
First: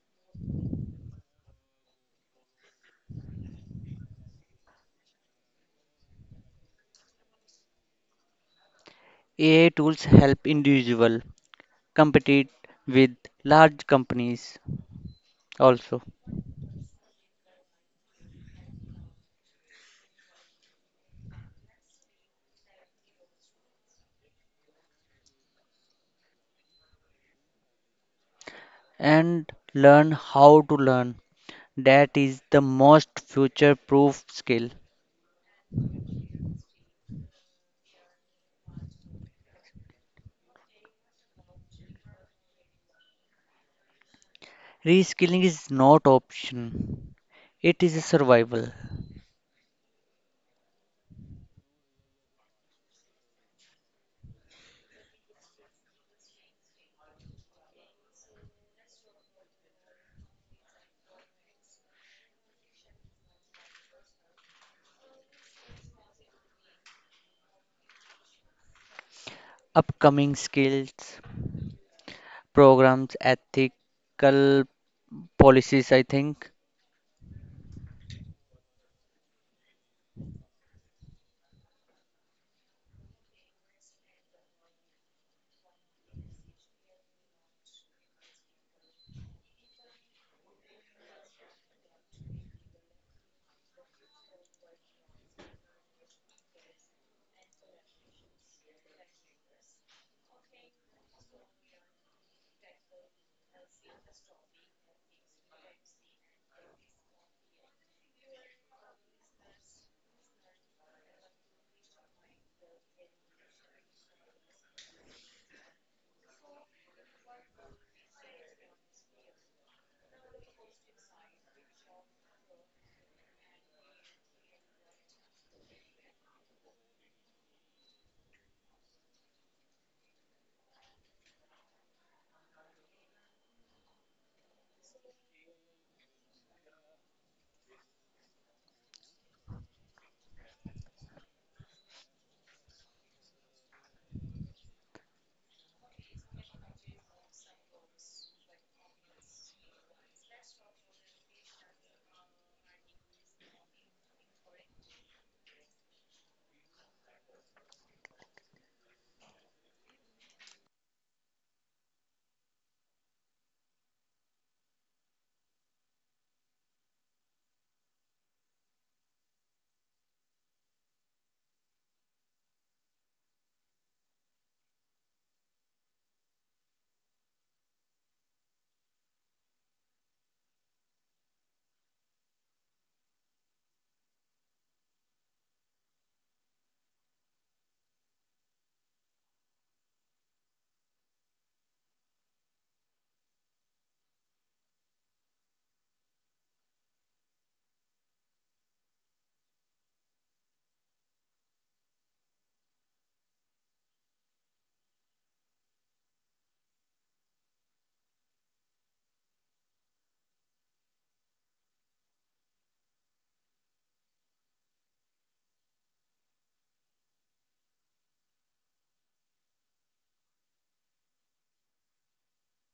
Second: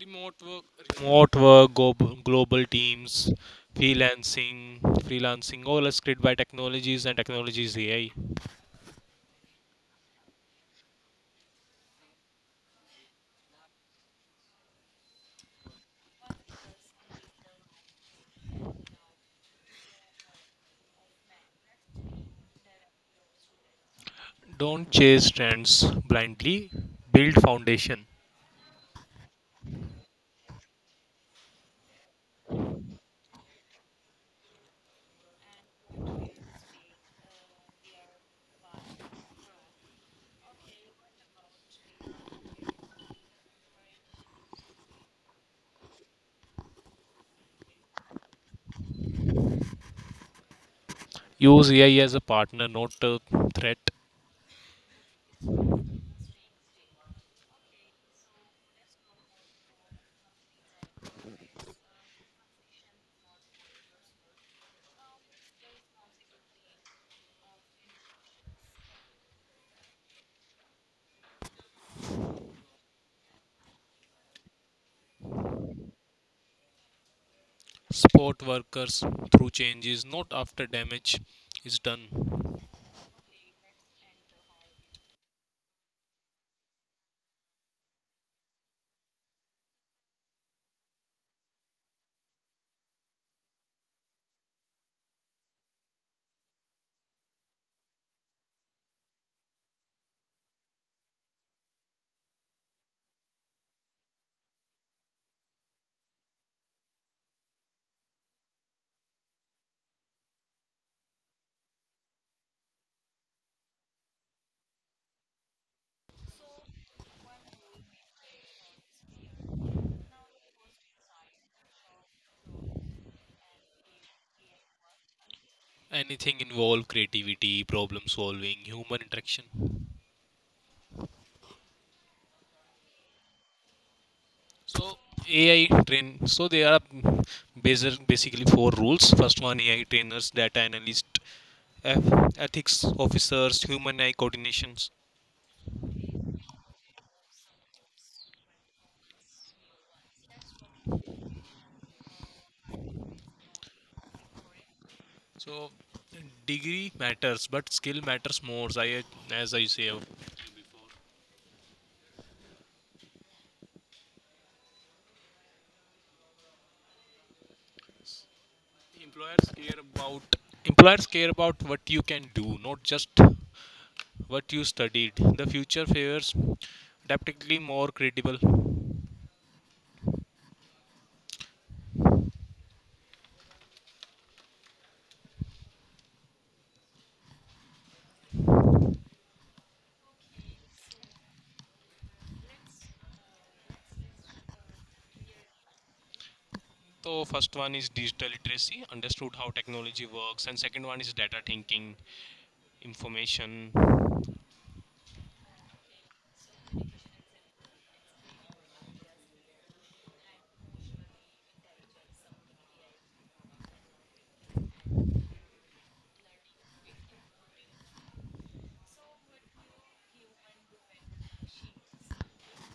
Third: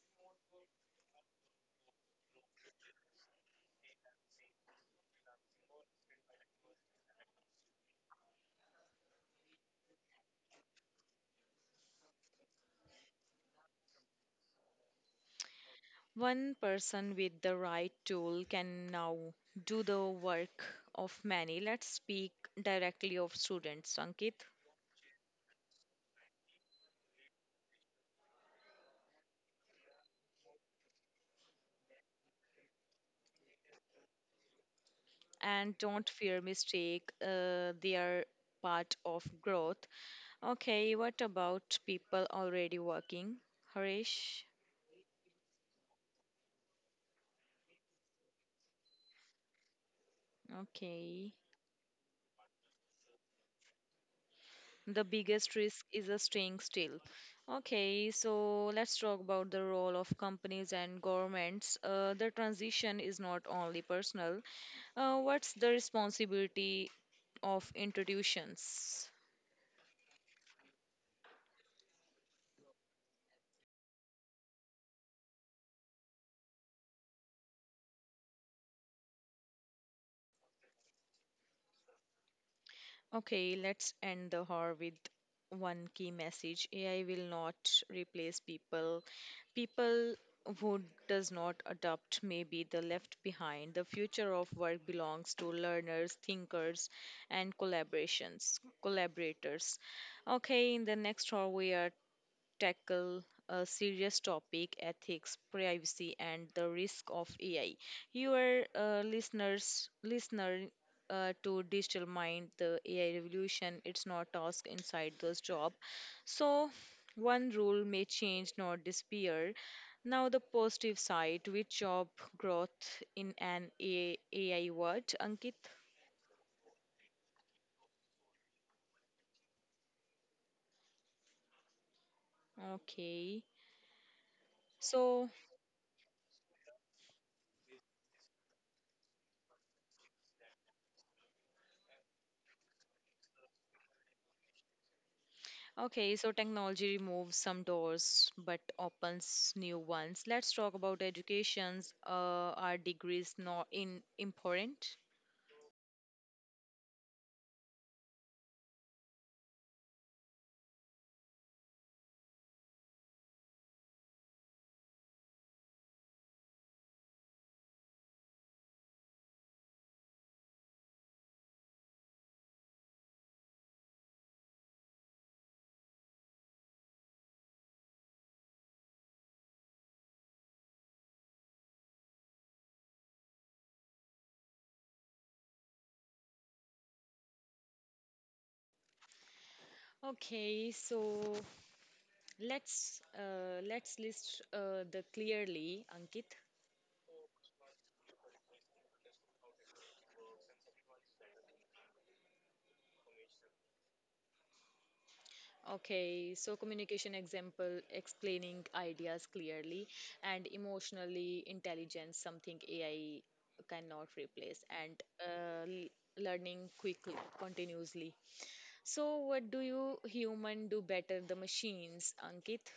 Remote work, remote work, global teams, freelancing, freelancing, all is created by technologies and technologies AI. AI tools help individual compete with large companies also. One person with the right tool can now do the work of many. Let's speak directly of students, Ankit, Don't chase trends blindly. Build foundation. And learn how to learn, that is the most future proof skill. and don't fear mistake. They are part of growth. Okay, what about people already working? Harish. Reskilling is not option, it is a survival. Okay. Use AI as a partner, not a threat. The biggest risk is a staying still. Okay, so let's talk about the role of companies and governments. The transition is not only personal. What's the responsibility of institutions? Upcoming skills, programs, ethical policies, I think. Support workers through changes, not after damage is done. Okay, let's end the hour with one key message. AI will not replace people. People who does not adopt may be the left behind. The future of work belongs to learners, thinkers, and collaborations collaborators. Okay, in the next hour we are tackle a serious topic: ethics, privacy, and the risk of AI. Your listener to Digital Mind, the AI revolution. It's not task inside this job. So, one rule may change, not disappear. Now, the positive side with job growth in an AI world, Ankit. Anything involve creativity, problem solving, human interaction. Okay. So So, AI train. So there are basically four rules. First one, AI trainers, data analyst, ethics officers, human AI coordinations. Okay, so technology removes some doors but opens new ones. Let's talk about educations. Are degrees not in important? So degree matters, but skill matters more. As I say before, employers care about employers care about what you can do, not just what you studied. The future favors definitely more credible. Okay, so let's list the clearly, Ankit. So first one is digital literacy, understood how technology works, and second one is data thinking, information, Okay, so communication example, explaining ideas clearly, and emotionally intelligence, something AI cannot replace, and learning quickly, continuously. So, what do you human do better, the machines, Ankit?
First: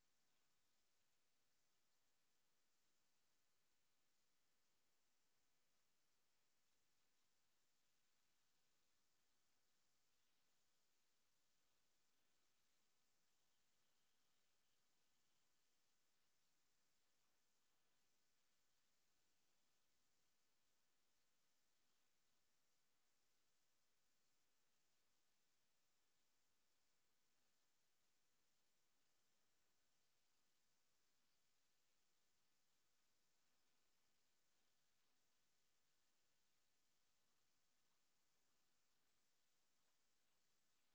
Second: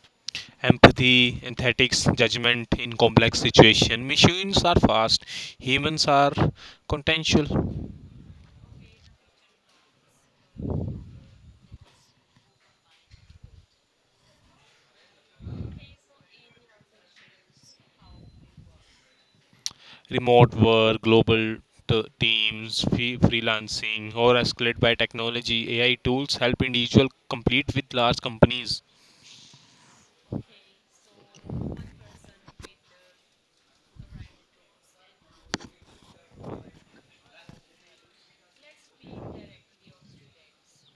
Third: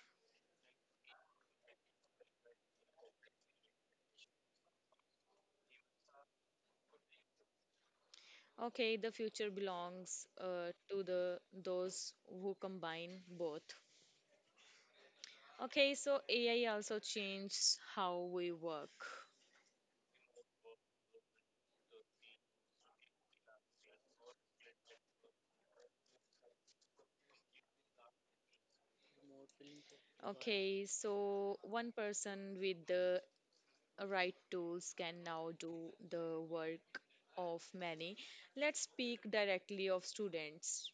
empathy, ethics, judgment in complex situation. Machines are fast, humans are contentious. Okay, the future belongs to the those who combine both. Okay, so AI also changes how we work. Remote work, global teams, freelancing, or escalated by technology. AI tools help individual compete with large companies. Okay, so one person with the right tools can now do the work of many. Let's speak directly of students.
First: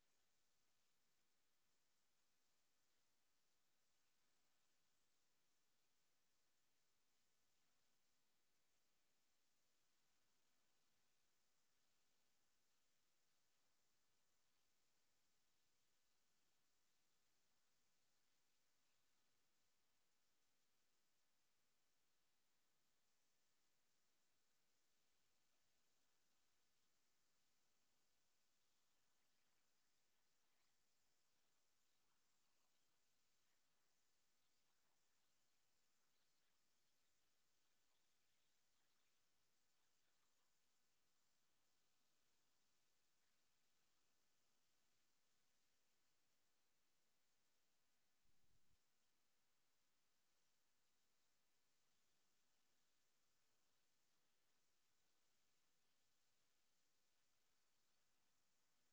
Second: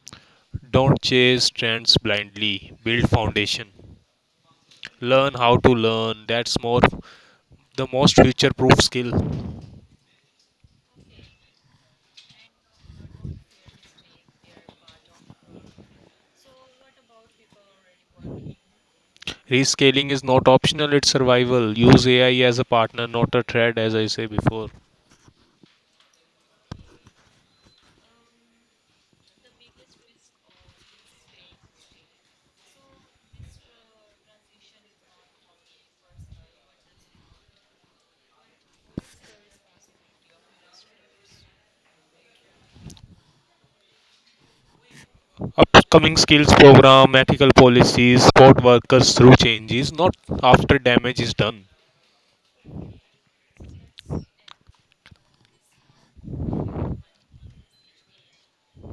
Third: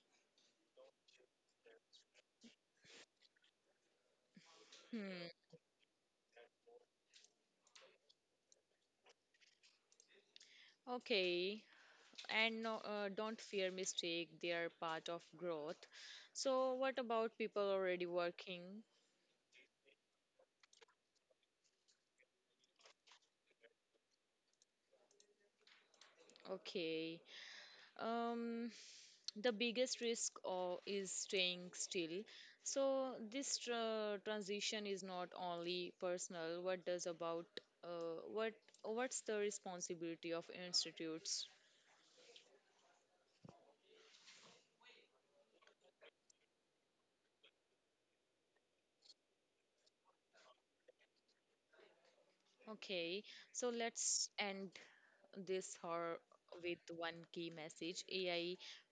Don't chase trends blindly. Build foundation. Hmm. Learn how to learn. That's more the most future proof skill. Okay. And no, don't fear mistake, they are part of growth. So what about people already working? Rescaling is not optional, it's survival. Use AI as a partner, not a threat, as I say before. Okay. Um the biggest risk is staying still. So this transition is not only personal. What does about uh, what what's the responsibility of institutes? Upcoming skills program, ethical policies, support workers through changes, not after damage is done. Okay, so let's end this horror with one key message. AI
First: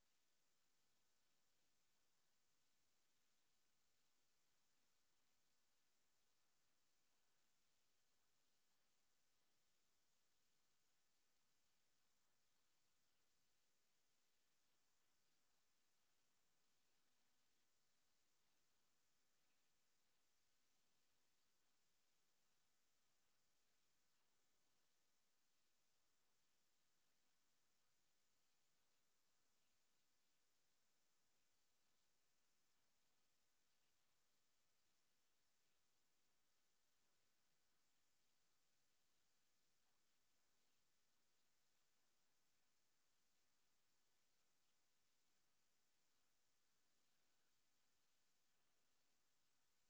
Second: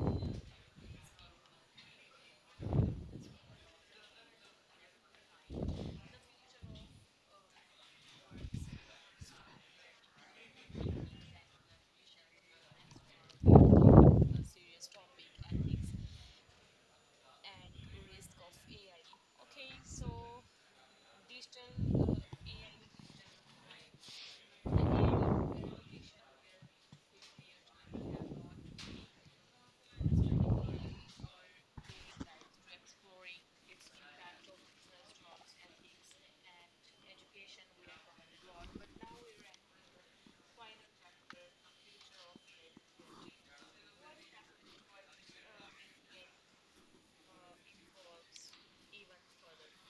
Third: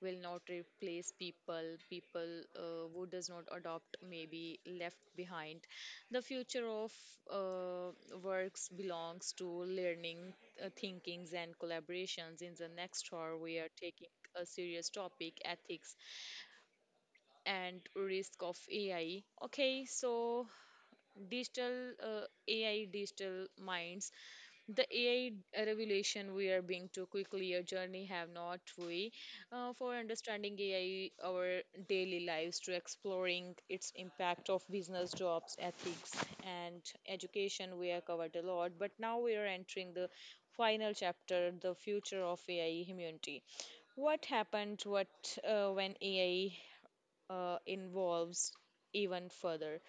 will not replace people. People who does not adopt may be left behind. The future of uh, works belongs to learning, thinkings, and collaborations. In the next hour, we are taking a serious topic: ethics and risk of AI. Okay, so digital uh, AI, digital minds, the AI revelation. We are being too quickly a journey, have not we, for understanding AI our daily lives, to exploring its impact of business, jobs, ethics, and education. We have covered a lot, but now we are entering the final chapter: the future of AI humanity. What happened, what when AI involves even further?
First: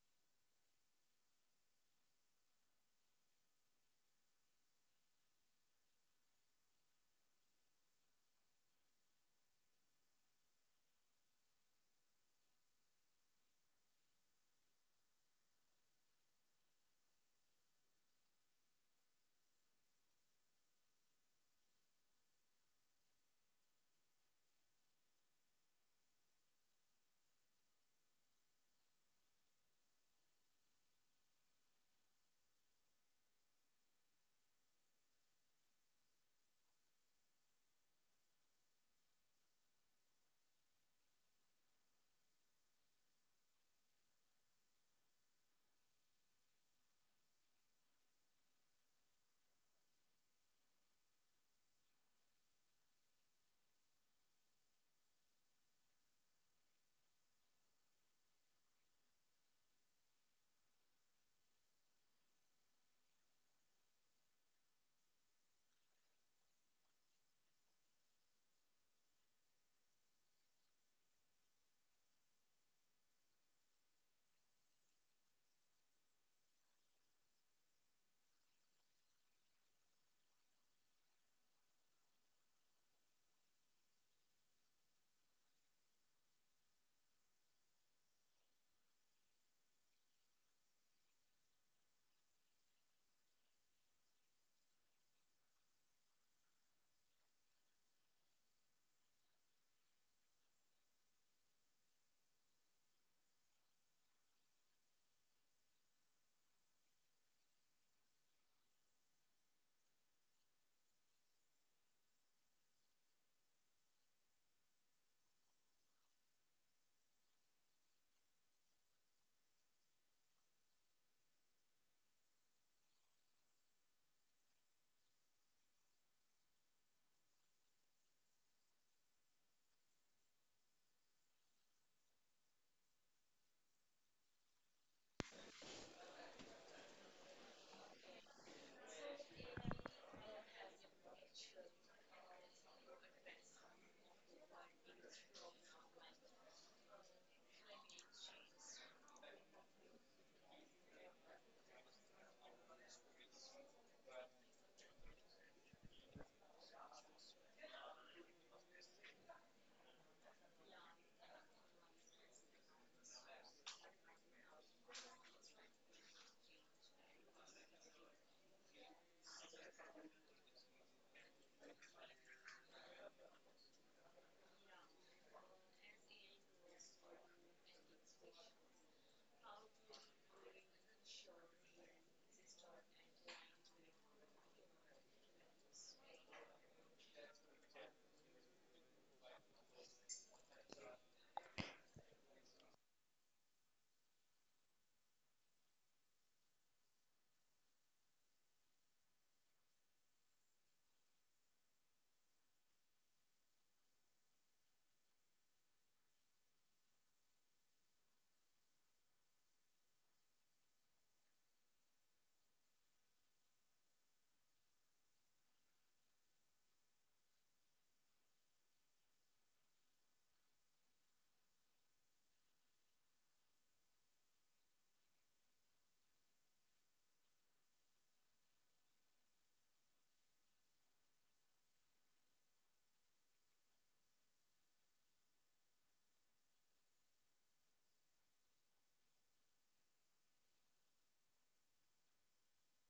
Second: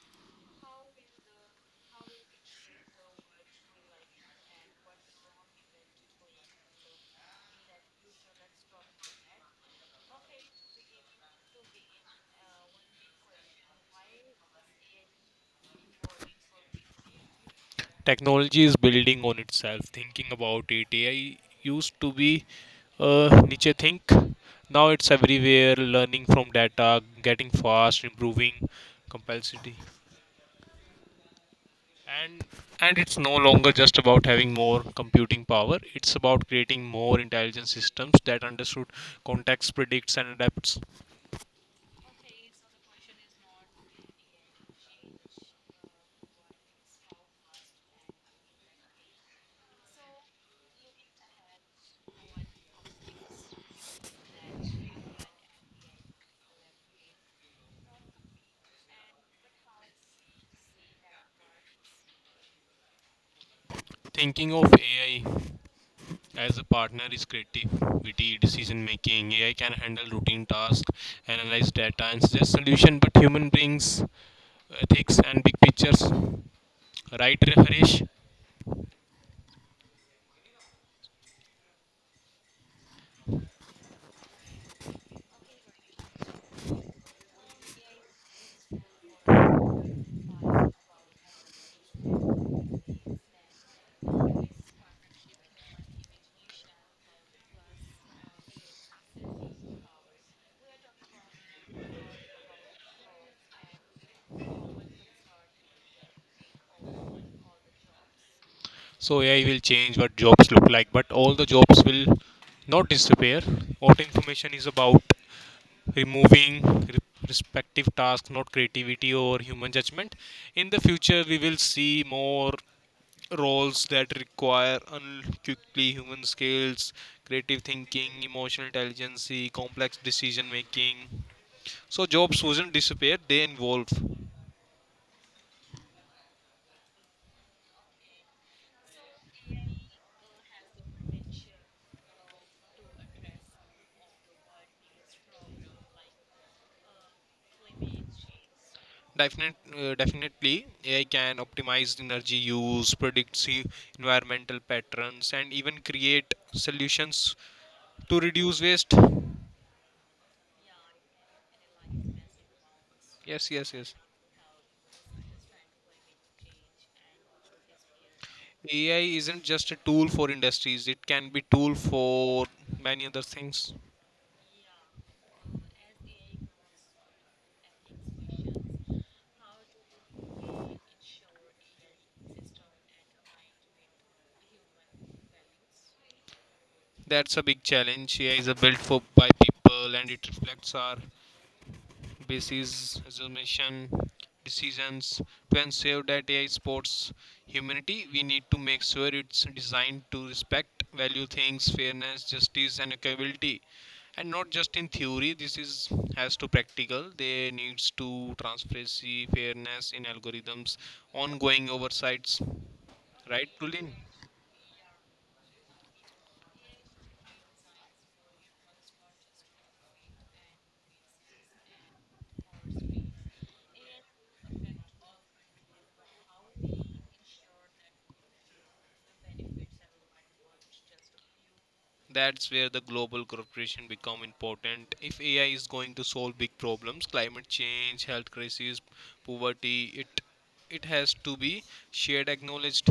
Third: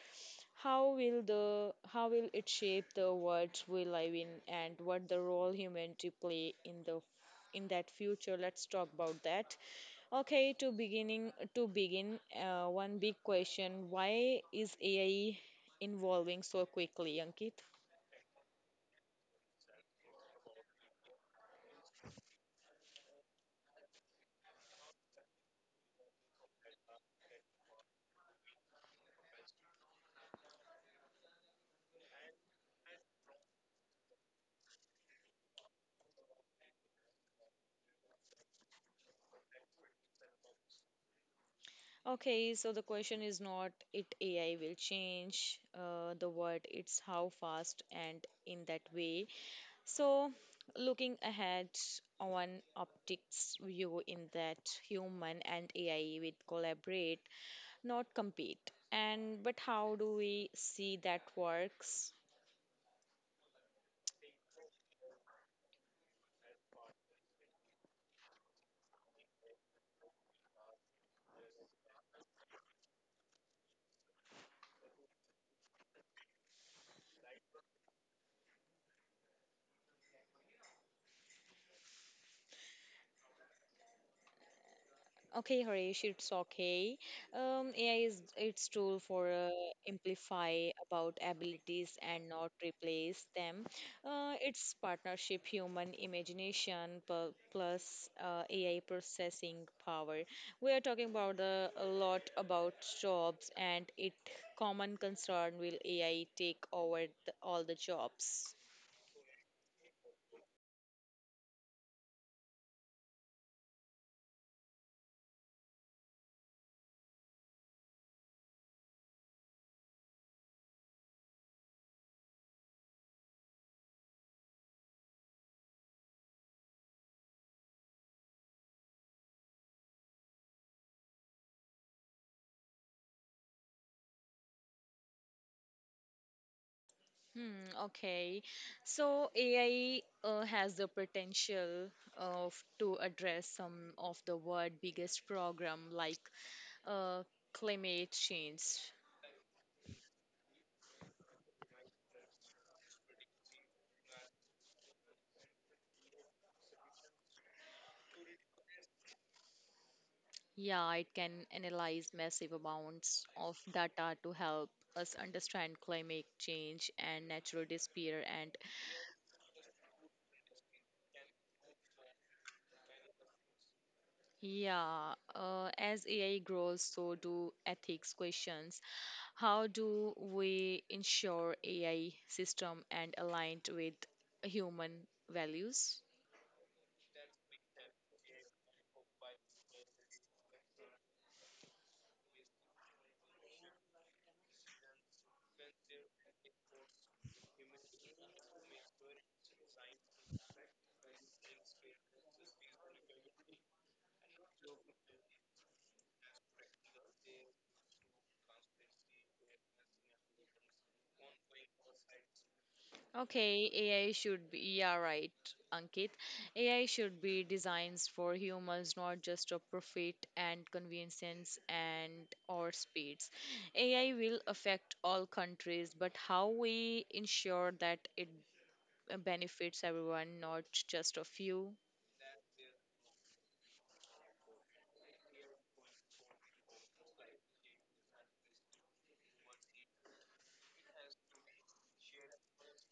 How will it shape the world we live in, and what the role humanity play in the in that future? Let's talk about that. Okay, to begin, one big question: why is AI evolving so quickly, Ankit? Technology is building on itself, thinking about it. AI used to be niche think. Now it's everywhere, learning from data, getting fast, improving complexity. and and it's no longer just about having more computing power. It's about creating more intelligent systems that understood context, predicts and adapts. Okay, so the question is not it AI will change the world, it's how fast and in that way. So, looking ahead on optics view in that human and AI will collaborate, not compete. And but how do we see that works? Thinking of AI as a partner is creativity decision making. AI can handle routine tasks, analyze data, and suggest solution, but human brings ethics and big pictures, right, Harish? Okay, Harish, it's okay. AI is its tool for amplify about abilities and not replace them. It's partnership, human imagination plus AI processing power. We are talking about the, a lot about jobs, and it common concern: will AI take over the, all the jobs. So AI will change what jobs look like, but all the jobs will not disappear. What information is about removing re- respective tasks, not creativity or human judgment. In the future, we will see more roles that require unquickly human skills, creative thinking, emotional intelligence, complex decision making. So jobs wouldn't disappear; they evolve. Hmm, okay. So AI has the potential of to address some of the world biggest problem, like uh, climate change. Definitely, AI can optimize energy use, predict environmental patterns, and even create solutions to reduce waste. Yeah, it can analyze massive amounts Yes, of yes, yes. data to help us understand climate change and natural disappear. And AI isn't just a tool for industries, it can be tool for many other things. yeah, as AI grows, so do ethics questions. How do we ensure AI system and aligned with human values? That's a big challenge. AI is a built for by people and it reflects our basis, assumption, decisions. To ensure that AI supports humanity, we need to make sure it's designed to respect value things, fairness, justice and equality. And not just in theory, this is has to practical. There needs to transparency, fairness in algorithms, ongoing oversights. Right, Okay, Tulin? AI should be, yeah, right, Ankit. AI should be designed for humans, not just for profit and convenience and or speeds. AI will affect all countries, but how we ensure that it benefits everyone, not just a few? That's where the global cooperation become important. If AI is going to solve big problems, climate change, health crisis, poverty, it has to be shared, acknowledged,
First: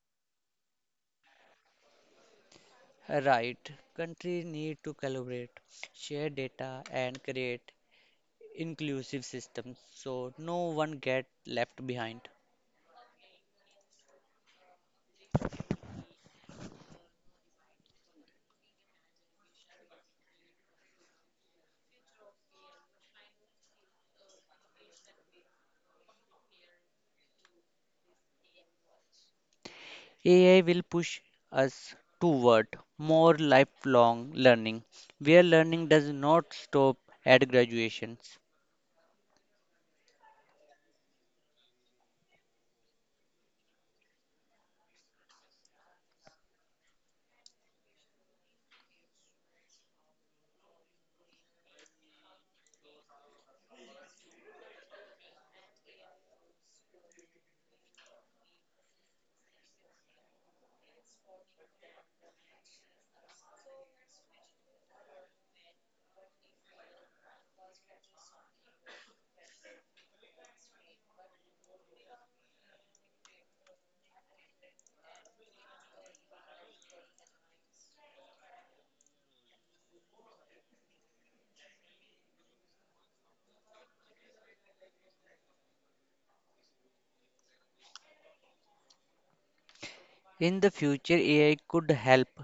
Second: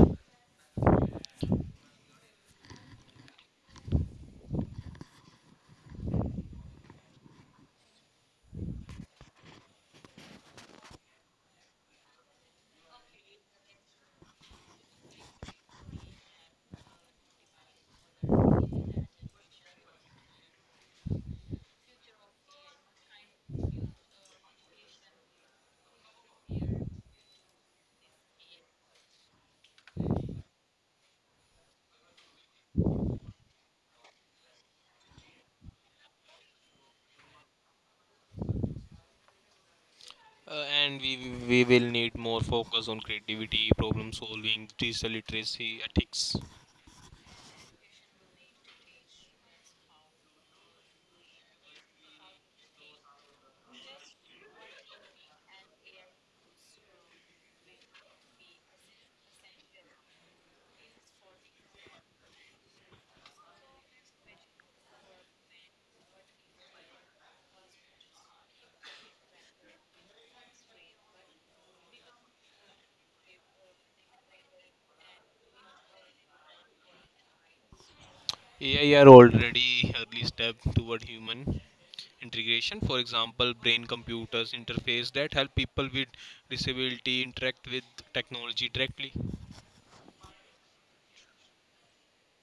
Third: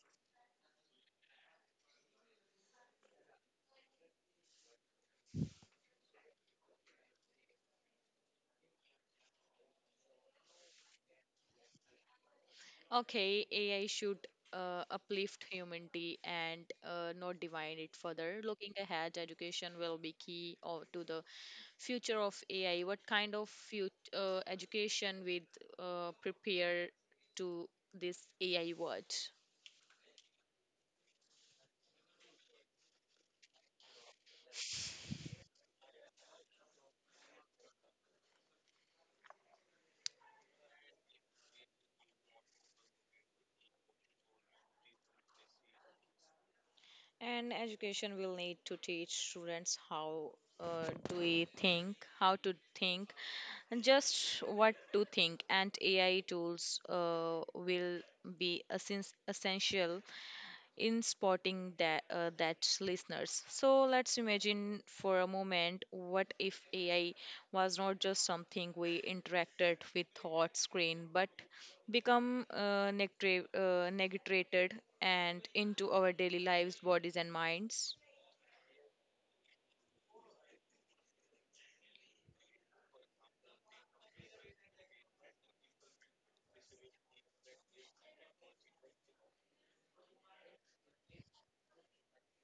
Right. Countries need to collaborate, share data, and create inclusive systems so no one gets left behind. Okay, AI should uplift humanity and not divide it further. Looking ahead, education will be key or to the future of AI. What kind of education would prepare to this AI world? AI will push us toward more lifelong learning, where learning does not stop at graduations. and we will need more focus on creativity, problem solving, digital literacy, ethics. And education will need to teach students how to think, and just what to think. And AI tools will be essential in spotting that that's listeners. So let's imagine for a moment: what if AI was not just something we interacted with thought screen, but become negative negated and into our daily lives, bodies, and minds? AI are already early step toward human integration, for example brain computers interface that help people with disability interact with technology directly. In the future, AI could help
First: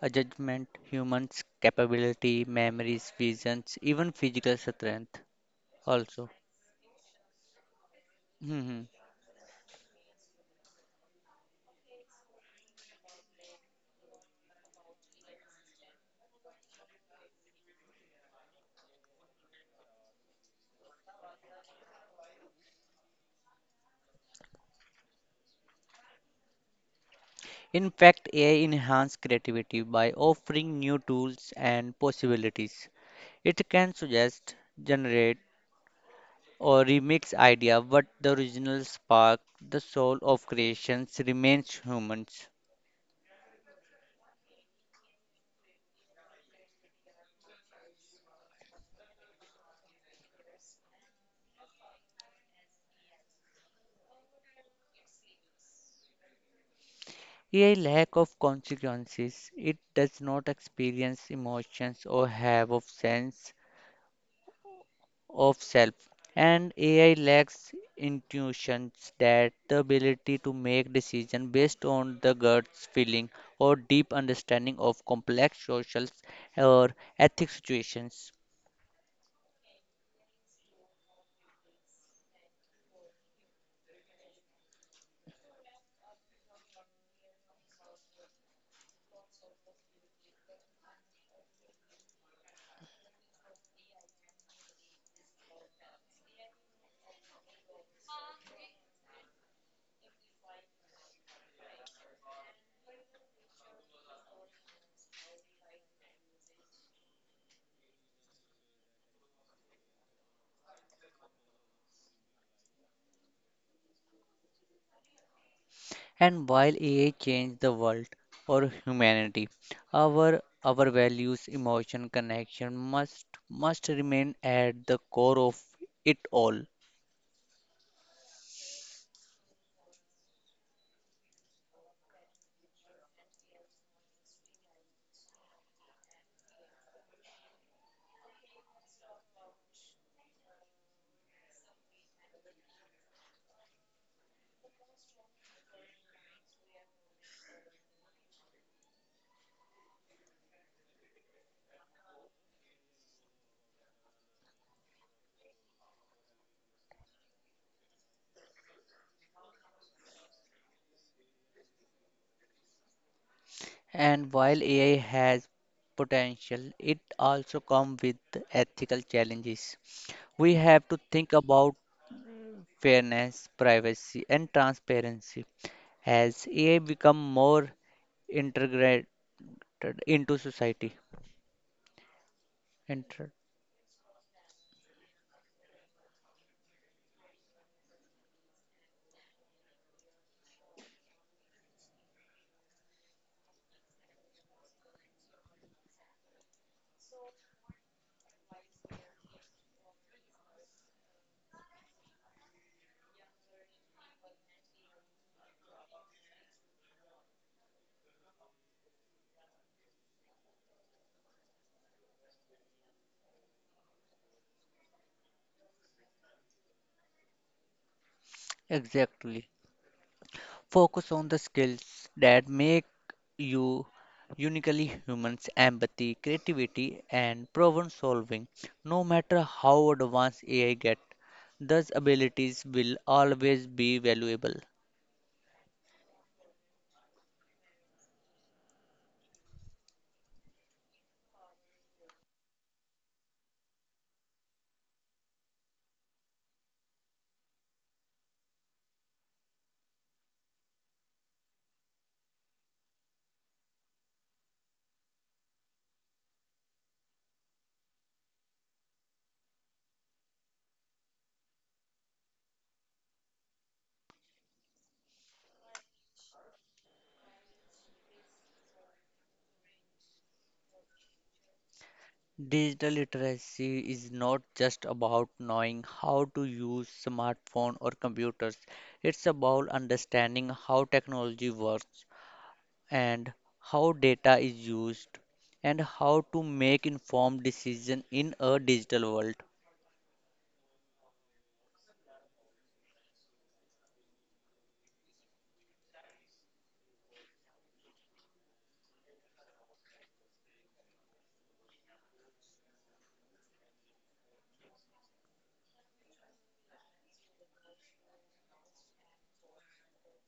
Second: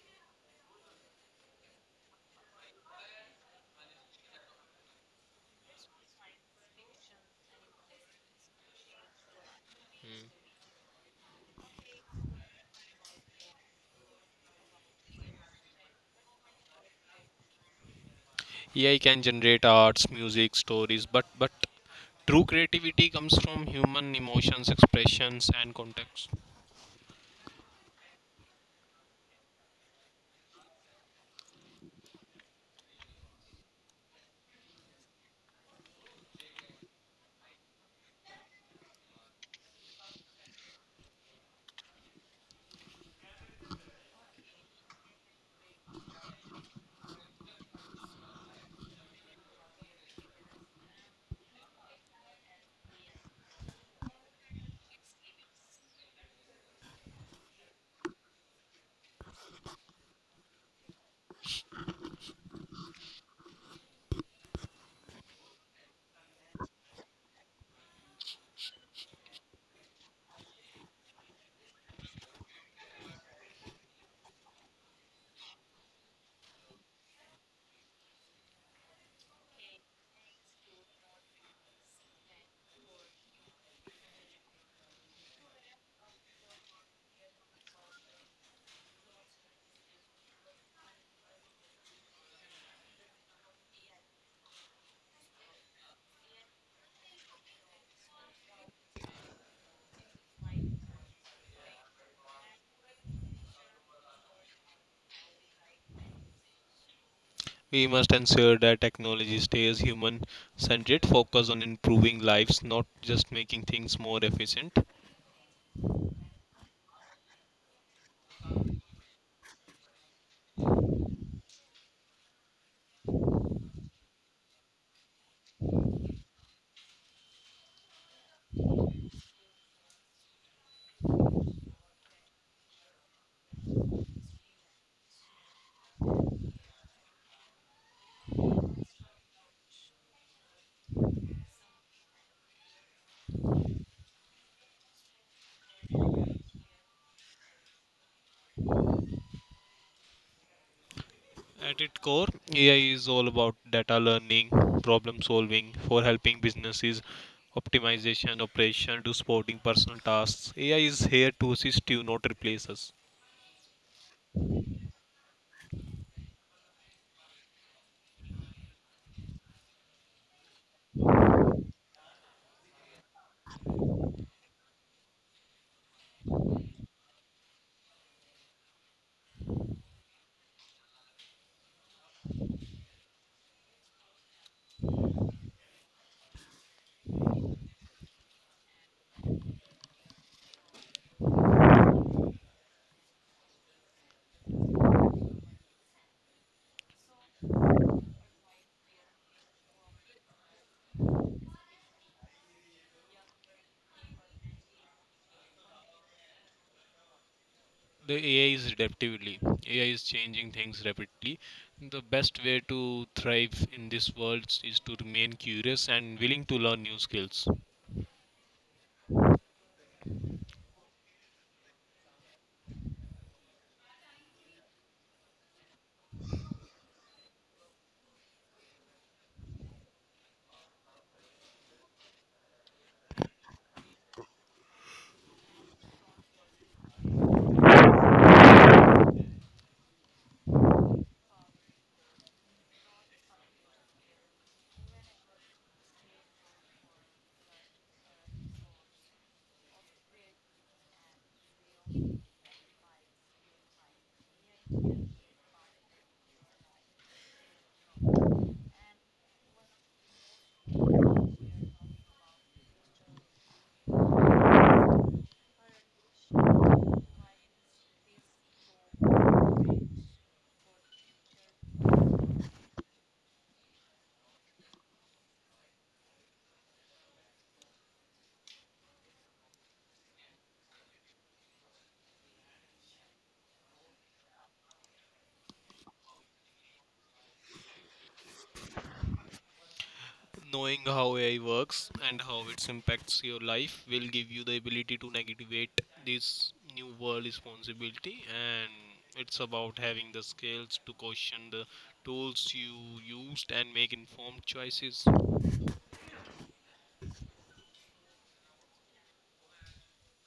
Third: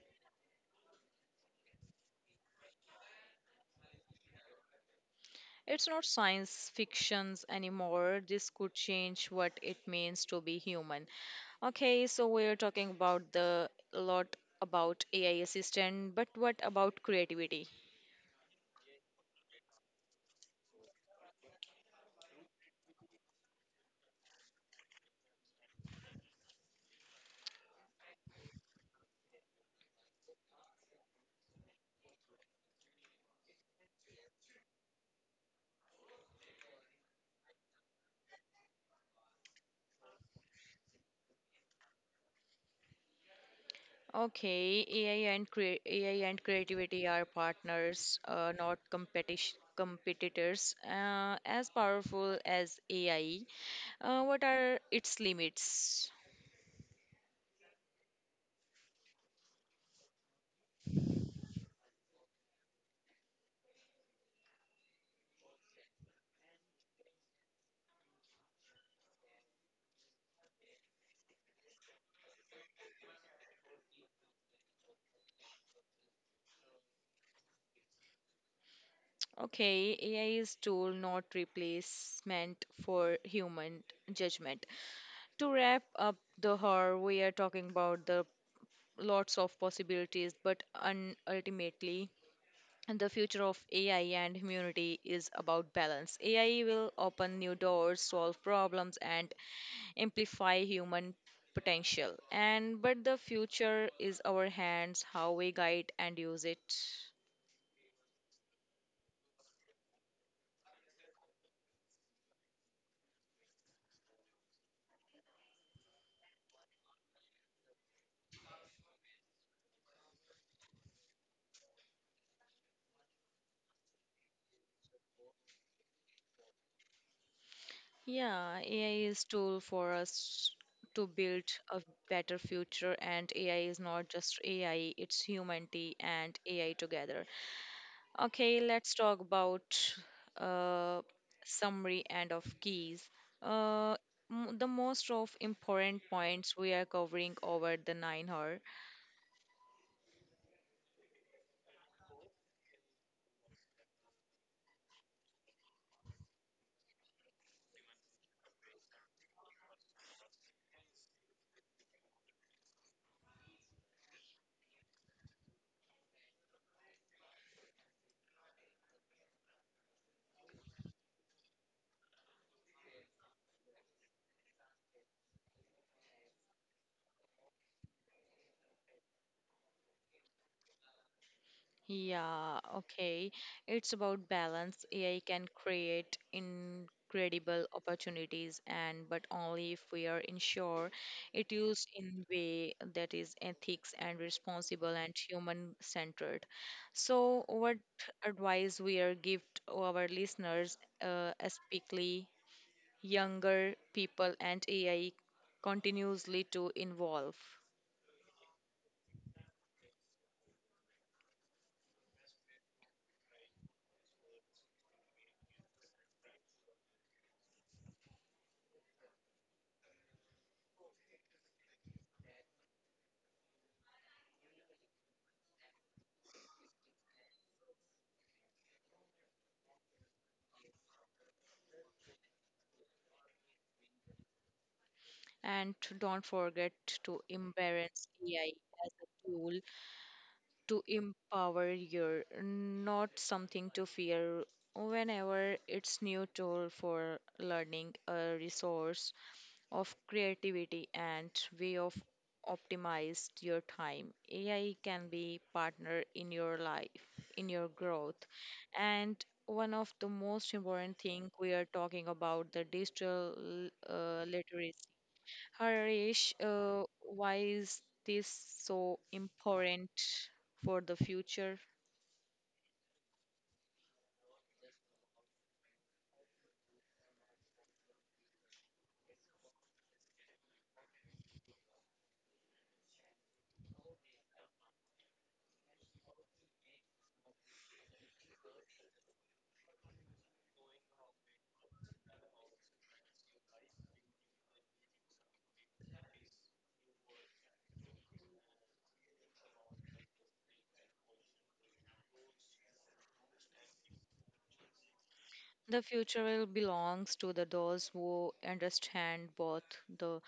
A judgment, humans' capability, memories, visions, even physical strength It's not also. science fictions anymore. This could Mhm. change what it means to be human. Okay, so we're talking about the a lot about AI assistant, but what about creativity? AI can generate arts, music, stories, but true creativity comes from human emotions, expressions, and context. In fact, AI enhances creativity by offering new tools and possibilities. It can suggest, generate, or remix idea, but the original spark, the soul of creations remains humans. Okay, AI and creativity are partners, not competition competitors. As powerful as AI, what are its limits? AI lack of consequences. It does not experience emotions or have of sense of self, and AI lacks intuitions that the ability to make decisions based on the gut's feeling or deep understanding of complex social or ethic situations. Okay, AI is tool, not replacement for human judgment. To wrap up the horror, we are talking about the lots of possibilities, but ultimately. And the future of AI and humanity is about balance. AI will open new doors, solve problems, and amplify human potential. And but the future is our hands, how we guide and use it. We must ensure that technology stays human centered, focus on improving lives, not just making things more efficient. And while AI changed the world or humanity, our values, emotion, connection must remain at the core of it all. Yeah, AI is tool for us to build a better future, and AI is not just AI; it's humanity and AI together. Okay, let's talk about uh, summary and of keys. Uh, the most of important points we are covering over the 9 hour. At its core, AI is all about data learning, problem solving, for helping businesses, optimization, operation, to supporting personal tasks. AI is here to assist you, not replace us. And while AI has potential, it also comes with ethical challenges. We have to think about fairness, privacy, and transparency as AI become more integrated into society. Yeah, Inter- okay. It's about balance. AI can create incredible opportunities, and but only if we are ensure it used in way that is ethics and responsible and human centered. So what advice we are give to our listeners, especially younger people and AI continuously to involve, The AI is adaptively. AI is changing things rapidly. The best way to thrive in this world is to remain curious and willing to learn new skills. Exactly. Focus on the skills that make you uniquely humans empathy, creativity, and problem solving. No matter how advanced AI get, those abilities will always be valuable. and don't forget to embrace AI as a tool to empower you, not something to fear. Whenever it's new tool for learning, a resource of creativity, and way of optimized your time. AI can be partner in your life, in your growth. And one of the most important thing we are talking about the digital literacy, Harish. Why is this so important for the future? Digital literacy is not just about knowing how to use smartphone or computers. It's about understanding how technology works and how data is used and how to make informed decision in a digital world. Knowing how AI works and how it impacts your life will give you the ability to navigate this new world responsibility, and it's about having the skills to question the tools you used and make informed choices. The future will belongs to the those who understand both the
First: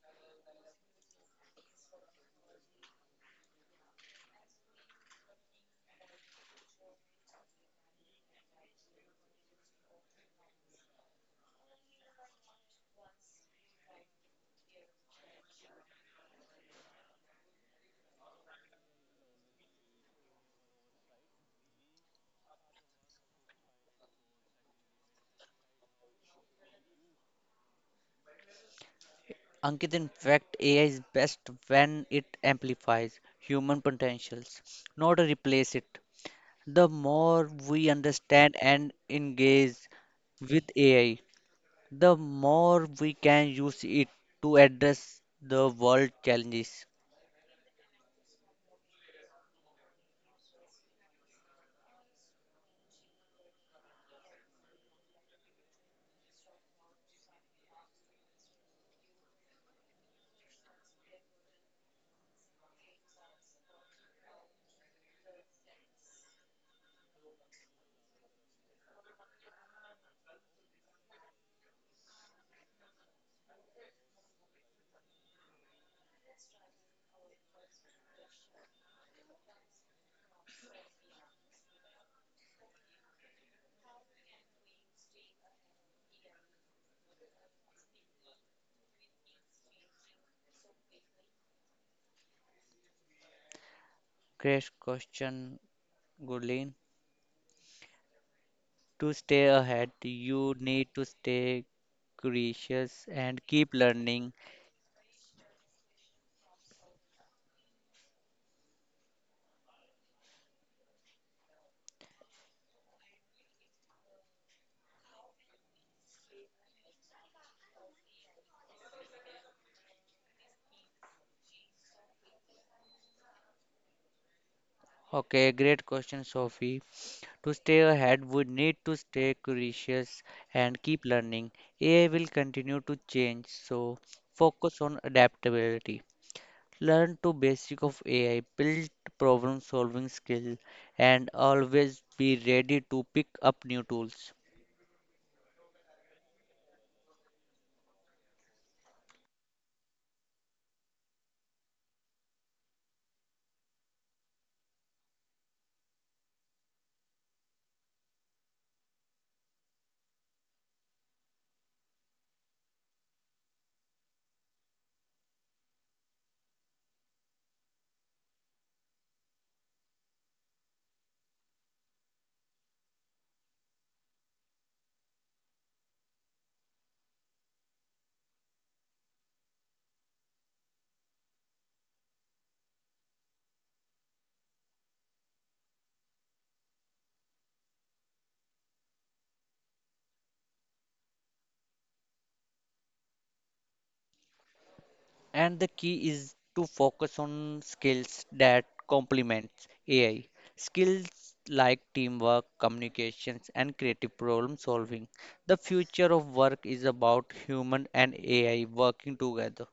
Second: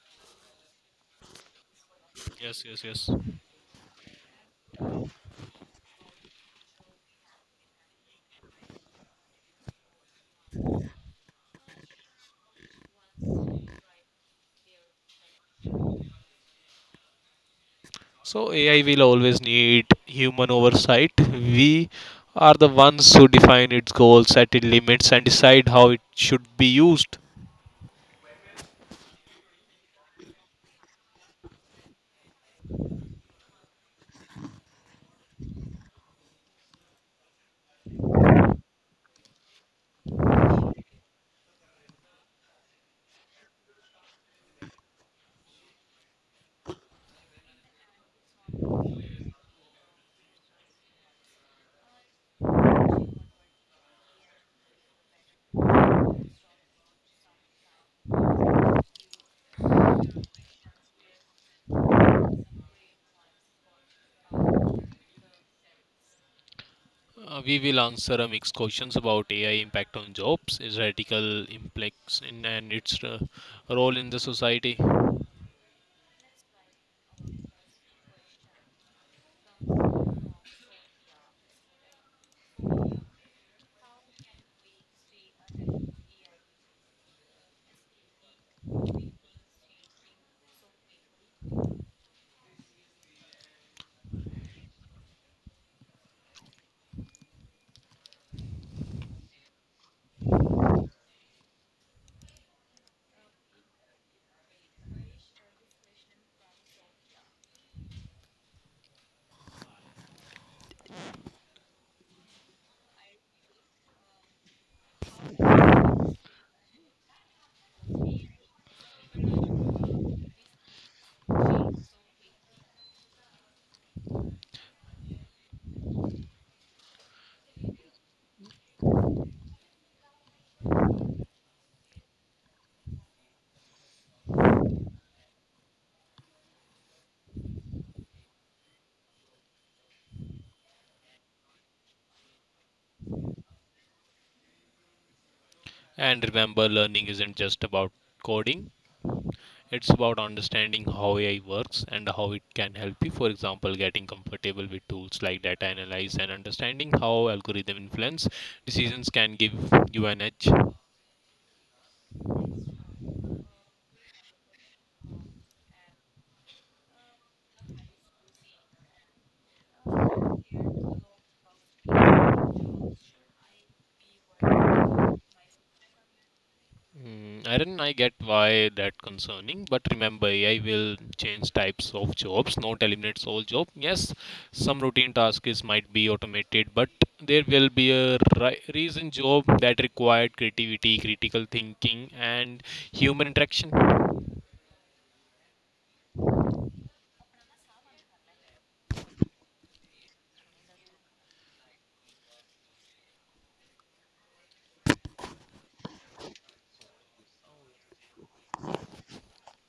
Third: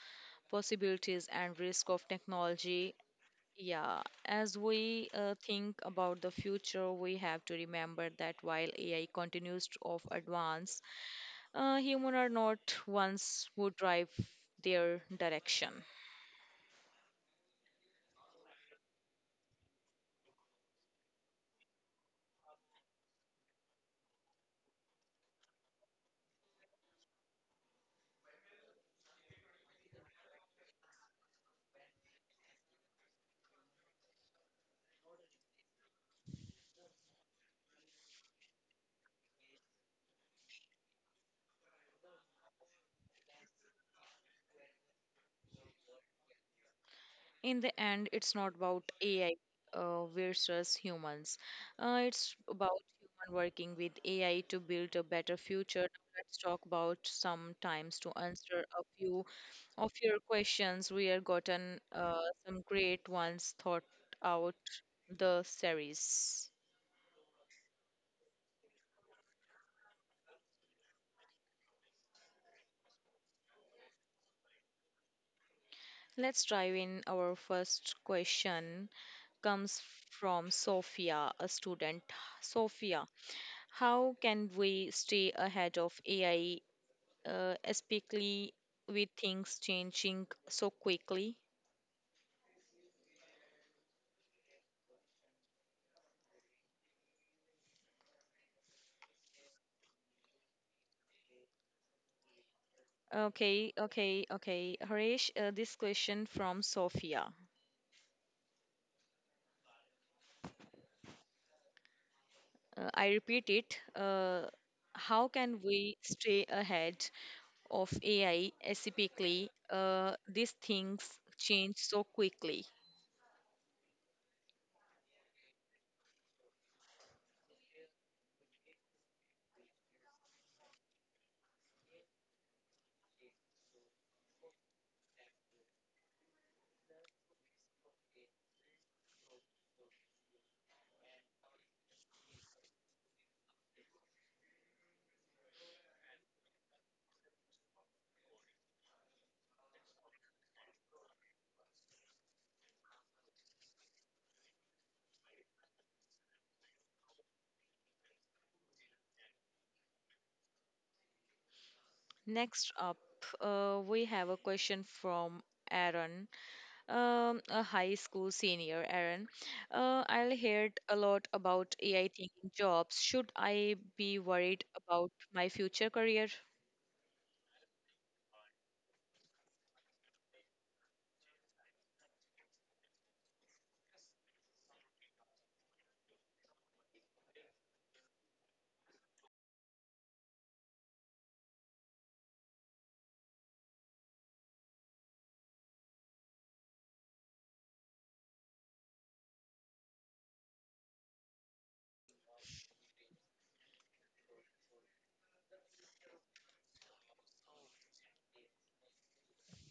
possibilities and risk of Yes, yes, technology. yes. Yeah, as we think about the future, we have to remember that while AI continues to of advance, human are not ones who drive their direction. So AI will always need human oversight. We are the ones who define its goals, set its limits, and decide how it should be used. Ankit, in fact, AI is best when it amplifies human potentials, not replace it. The more we understand and engage with AI, the more we can use it to address the world challenges. In the end, it's not about AI versus humans. It's about human working with AI to build a better future. Let's talk about some times to answer a few of your questions. We have gotten some great ones thought out the series. We will answer a mixed questions about AI impact on jobs, its radical impacts, and its role in the society. Let's dive in. Our first question comes from Sophia, a student. Sophia, how can we stay ahead of AI, especially with things changing so quickly? Great question, Gurleen. To stay ahead, you need to stay curious and Okay, keep okay, learning. okay. Harish, this question from Sophia. I repeat it. How can we stay ahead of AI, specifically these things change so quickly? Okay, great question, Sophie. To stay ahead, we need to stay curious and keep learning. AI will continue to change, so focus on adaptability. Learn to basic of AI, build problem solving skill, and always be ready to pick up new tools. And remember, learning isn't just about coding. It's about understanding how AI works and how it can help you, for example, getting comfortable with tools like data analyze and understanding how algorithm influence decisions can give you an edge. Next up, we have a question from Aaron. A high school senior, Aaron. I'll heard a lot about AI thinking jobs. Should I be worried about my future career? Mm, Aaron, I get why that concerning, but remember AI will change types of jobs, not eliminates all job. Yes, some routine tasks might be automated, but there will be a reason job that required creativity, critical thinking, and human interaction. And the key is to focus on skills that complements AI. Skills like teamwork, communications, and creative problem solving. The future of work is about human and AI working together.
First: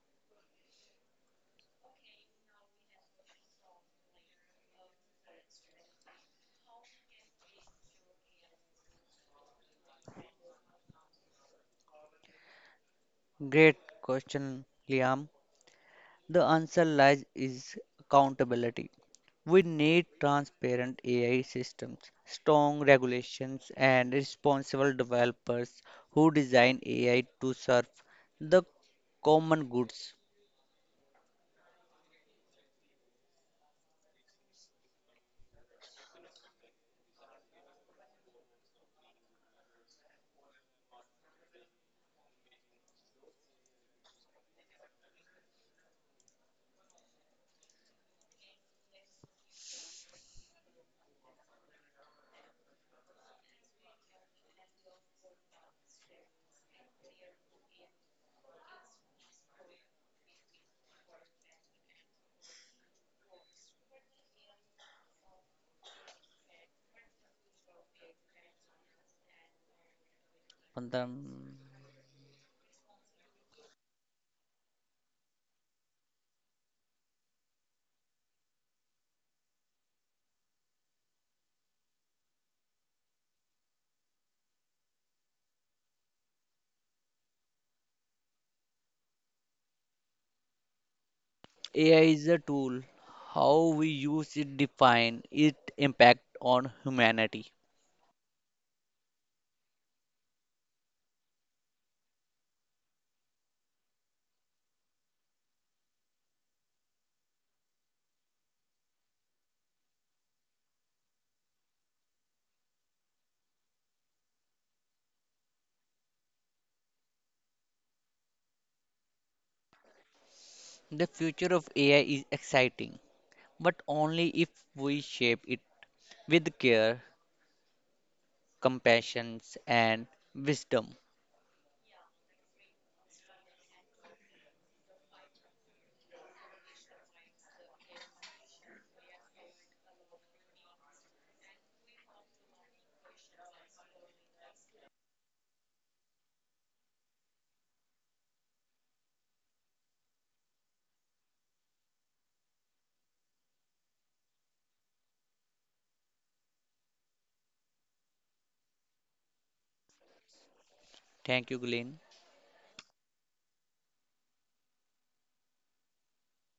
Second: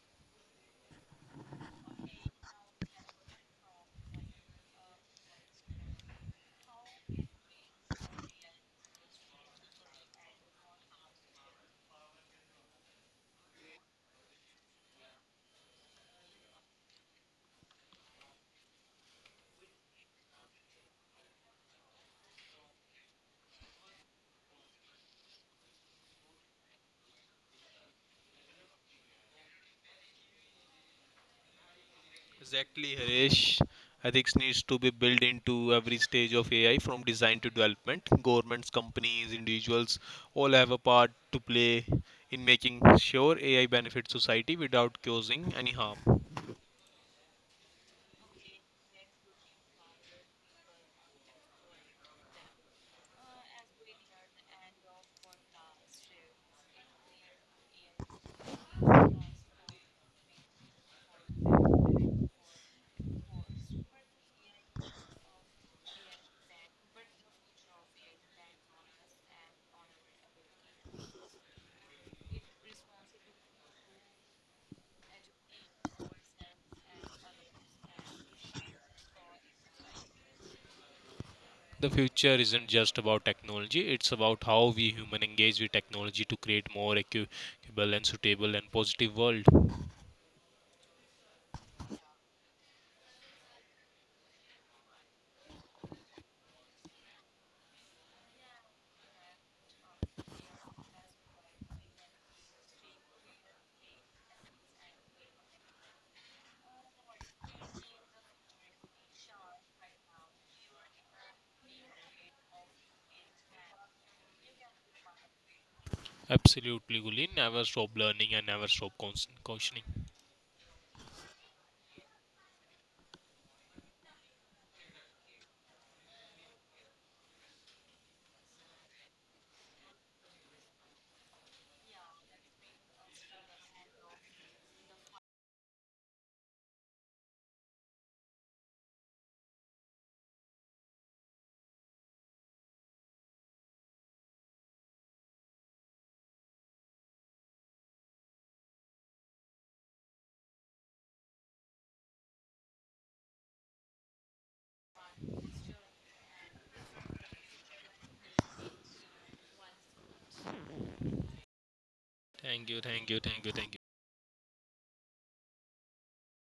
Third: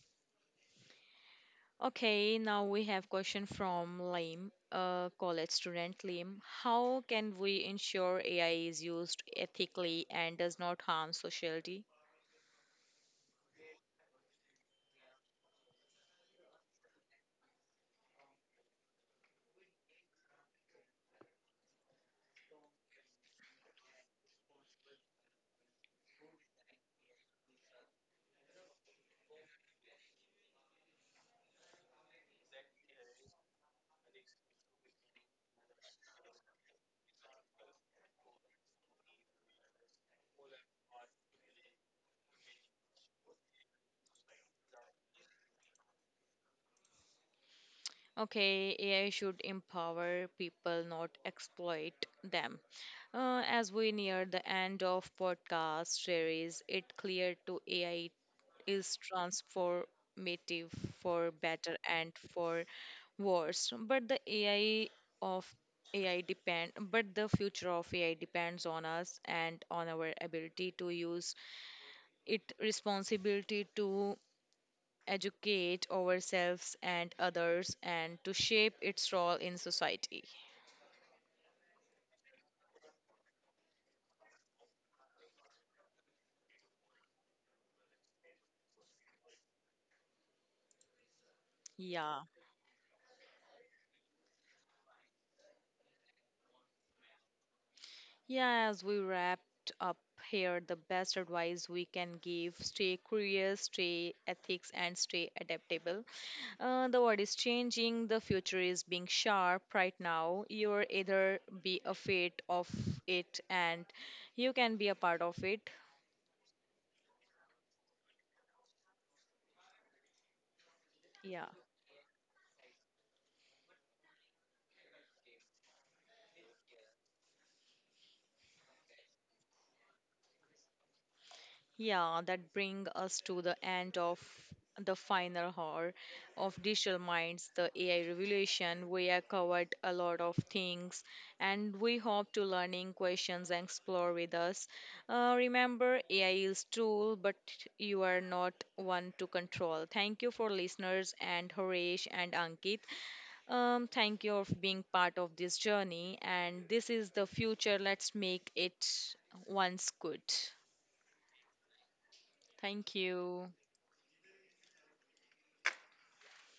Okay, now we have question from Lim, a college student. Lim, how can we ensure AI is used ethically and does not harm society? Great question, Liam. The answer lies is accountability. We need transparent AI systems, strong regulations, and responsible developers who design AI to serve the common goods. Exactly, Harish. Ethics needs to be built into every stage of AI from design to development. Governments, companies, individuals all have a part to play in making sure AI benefits society without causing any harm. Okay, AI should empower people, not exploit them. As we near the end of podcast series, it clear to AI is transformative for better and for worse. But the AI of AI depend, but the future of AI depends on us and on our ability to Pandam, use it responsibility to educate ourselves and others and to shape its role in society. The future isn't just about technology, it's about how we human engage with technology to create more equitable and suitable and positive world. AI Yeah. is a tool. How we use it define its impact on humanity. Yeah, as we wrapped up here, the best advice we can give: stay curious, stay ethics, and stay adaptable. The world is changing, the future is being sharp right now. You're either be afraid of it, and you can be a part of it. Absolutely, Gulin. Never stop learning and never stop cautioning. The Yeah. future of AI is exciting, but only if we shape it with care, compassion, and wisdom. Yeah, that brings us to the end of the final hour of Digital Minds, the AI revolution. We have covered a lot of things and we hope to learning questions and explore with us. Remember, AI is tool, but you are not one to control. Thank you for listeners and Horesh and Ankit. Thank you for being part of this journey and this is the future. Let's make it once good. Thank you, Glenn. Thank you, Thank thank you, thank you, you. thank you.